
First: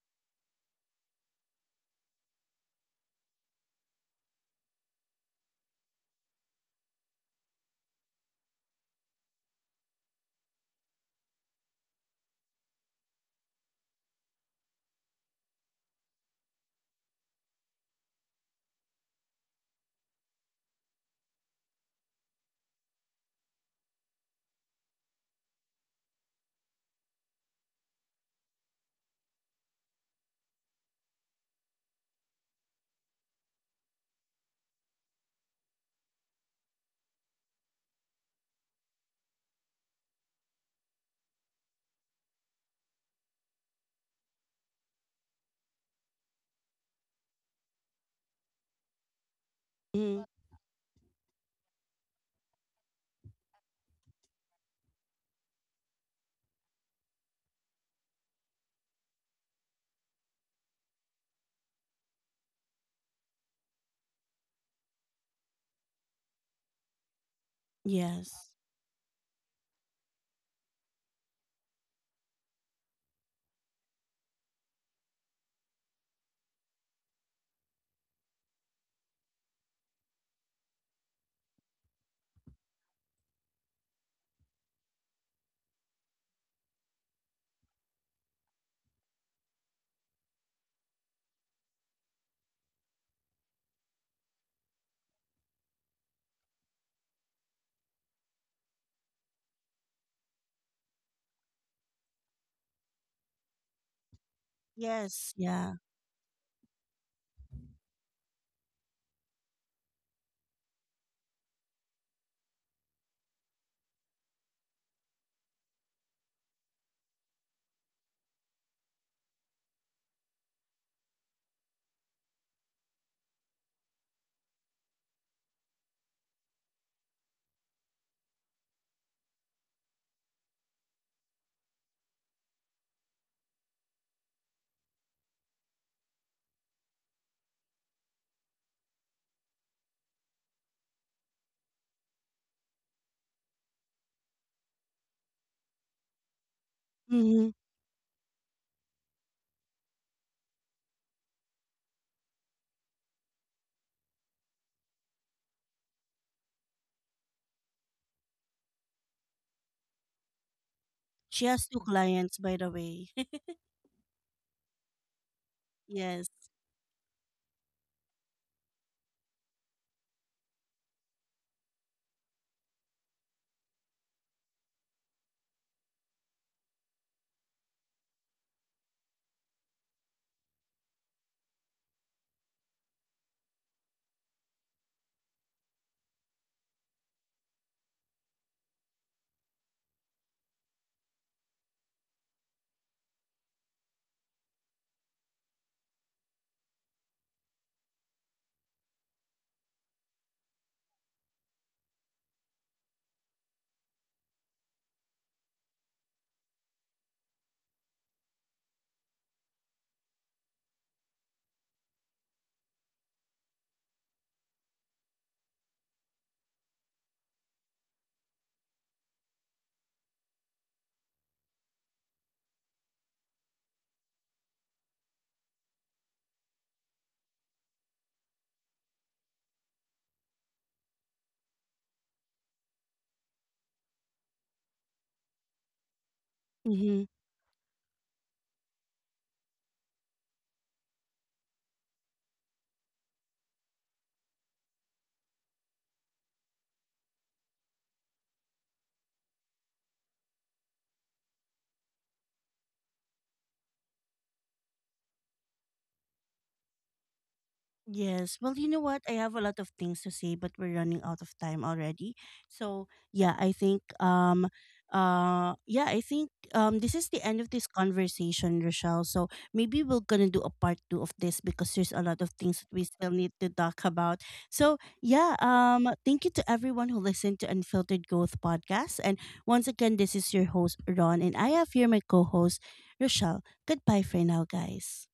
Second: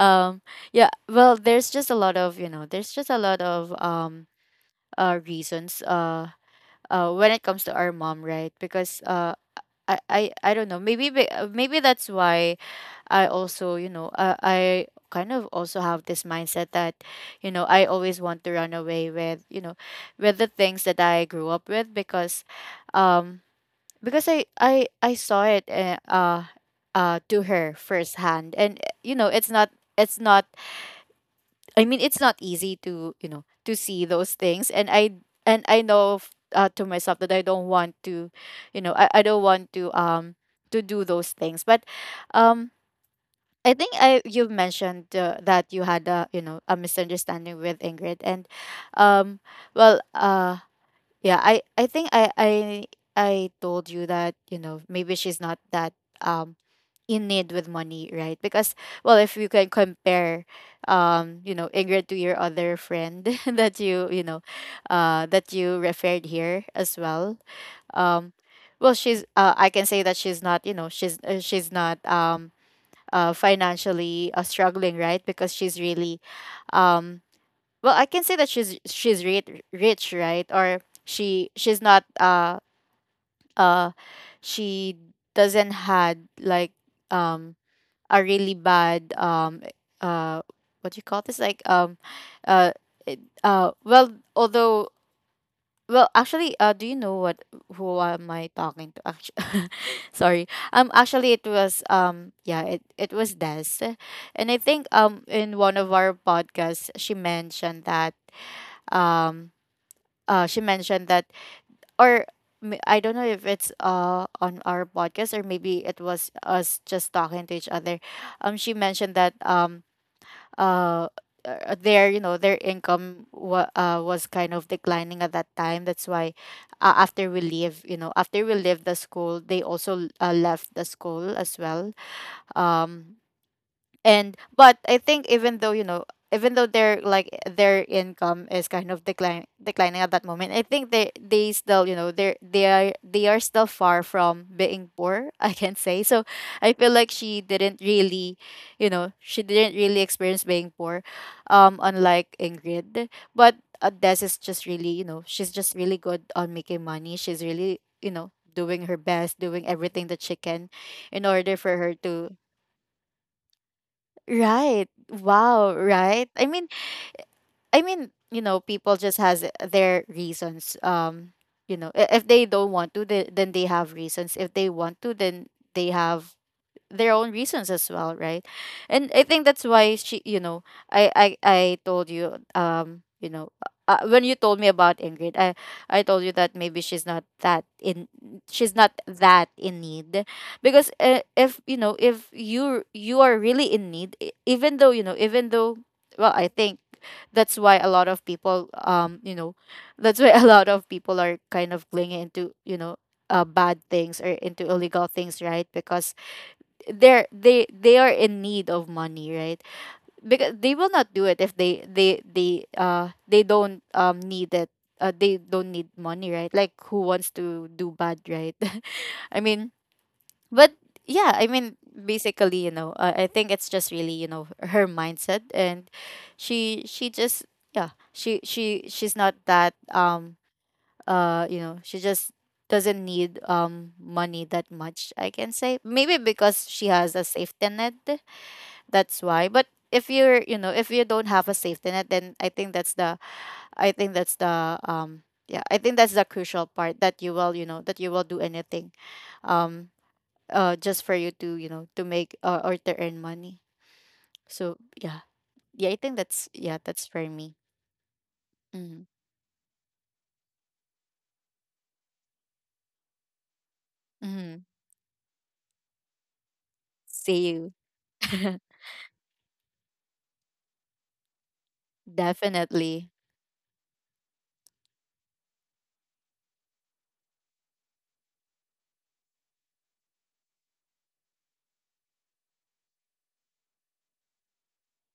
Speaker 2: um yeah, well, there's just a lot of, you know, there's just a lot of reasons when it comes to our mom, right? Because I don't know. Maybe, maybe that's why I also, you know, I kind of also have this mindset that, you know, I always want to run away with, you know, with the things that I grew up with, um because I saw it, to her firsthand, and you know, it's not, it's not I mean, it's not easy to, you know, to see those things, and I, and I know, to myself, that I don't want to, you know, I don't want to do those things, but um. I think I, you mentioned that you had a, you know, a misunderstanding with Ingrid, and um well
Speaker 1: Mm,
Speaker 2: uh yeah, I think I told you that, you know, maybe she's not that um in need with money, right? Because, well, if you can compare, you know, Ingrid to your other friend that you know, that you referred here as well. Um,
Speaker 1: yes.
Speaker 2: well, she's, I can say that she's not, you know, she's, she's not financially, struggling, right? Because she's really um well, I can say that she's rich, rich, right? Or she, uh she doesn't had like um a really bad uh what do you call this, like uh well, although, well, actually, do you know what, who am I talking to, actually? Sorry. Actually, it was, yeah, it was Des. And I think,
Speaker 1: Yes,
Speaker 2: in
Speaker 1: yeah.
Speaker 2: one of our podcasts, um she mentioned that, or, I don't know if it's on our podcast, or maybe it was us just talking to each other. She mentioned that uh their, you know, their income, was kind of declining at that time. That's why, after we leave, you know, after we leave the school, they also, left the school as well. Um, and but I think, even though you know, even though their, like, their income is kind of decline declining at that moment, I think they, still, you know, they're, they are still far from being poor I can say. So I feel like she
Speaker 1: Mm-hmm.
Speaker 2: didn't really, you know, she didn't really experience being poor, unlike Ingrid. But Des is just really, you know, she's just really good on making money. She's really, you know, doing her best, doing everything that she can in
Speaker 1: She
Speaker 2: order
Speaker 1: has
Speaker 2: for
Speaker 1: two
Speaker 2: her to—
Speaker 1: clients, by the way.
Speaker 2: Right. Wow,
Speaker 1: Yes.
Speaker 2: right? I mean, you know, people just has, eh, their reasons. You know, if they don't want to, they, then they have reasons. If they want to, then they have their own reasons as well, right? And I think that's why she, you know, I told you, you know, when you told me about Ingrid, I told you that maybe she's not that in, she's not that in need. Because if you know, if you, are really in need, even though, you know, even though, well, I think that's why a lot of people, you know, that's why a lot of people are kind of clinging into, you know, bad things, or into illegal things, right? Because they are in need of money, right? Because they will not do it if they, they don't need it, they don't need money, right? Like, who wants to do bad, right? I mean, but yeah, I mean, basically, you know, I think it's just really, you know, her mindset. And she just, yeah, she's not that you know, she just doesn't need money that much, I can say, maybe because she
Speaker 1: Mm-hmm.
Speaker 2: has a safety net, that's why. But if you're, you know, if you don't have a safety net, then I think that's the, I think that's the, yeah, I think that's the crucial part, that you will, you know, that you will do anything, um, just for you to, you know, to make, or to earn money. So yeah, yeah, I think that's, yeah, that's for me.
Speaker 1: Yes. Well, you know what?
Speaker 2: Mm-hmm.
Speaker 1: I have a lot of things to say, but we're running out of time already. So
Speaker 2: Mm-hmm.
Speaker 1: yeah, I think this is the end of
Speaker 2: See
Speaker 1: this
Speaker 2: you.
Speaker 1: conversation, Rochelle. So maybe we're gonna do a part two of this because there's a lot of things that we still
Speaker 2: Definitely.
Speaker 1: need to talk about. So yeah, thank you to everyone who listened to Unfiltered Growth Podcast. And once again, this is your host, Ron, and I have here my co host, Rochelle. Goodbye for now, guys.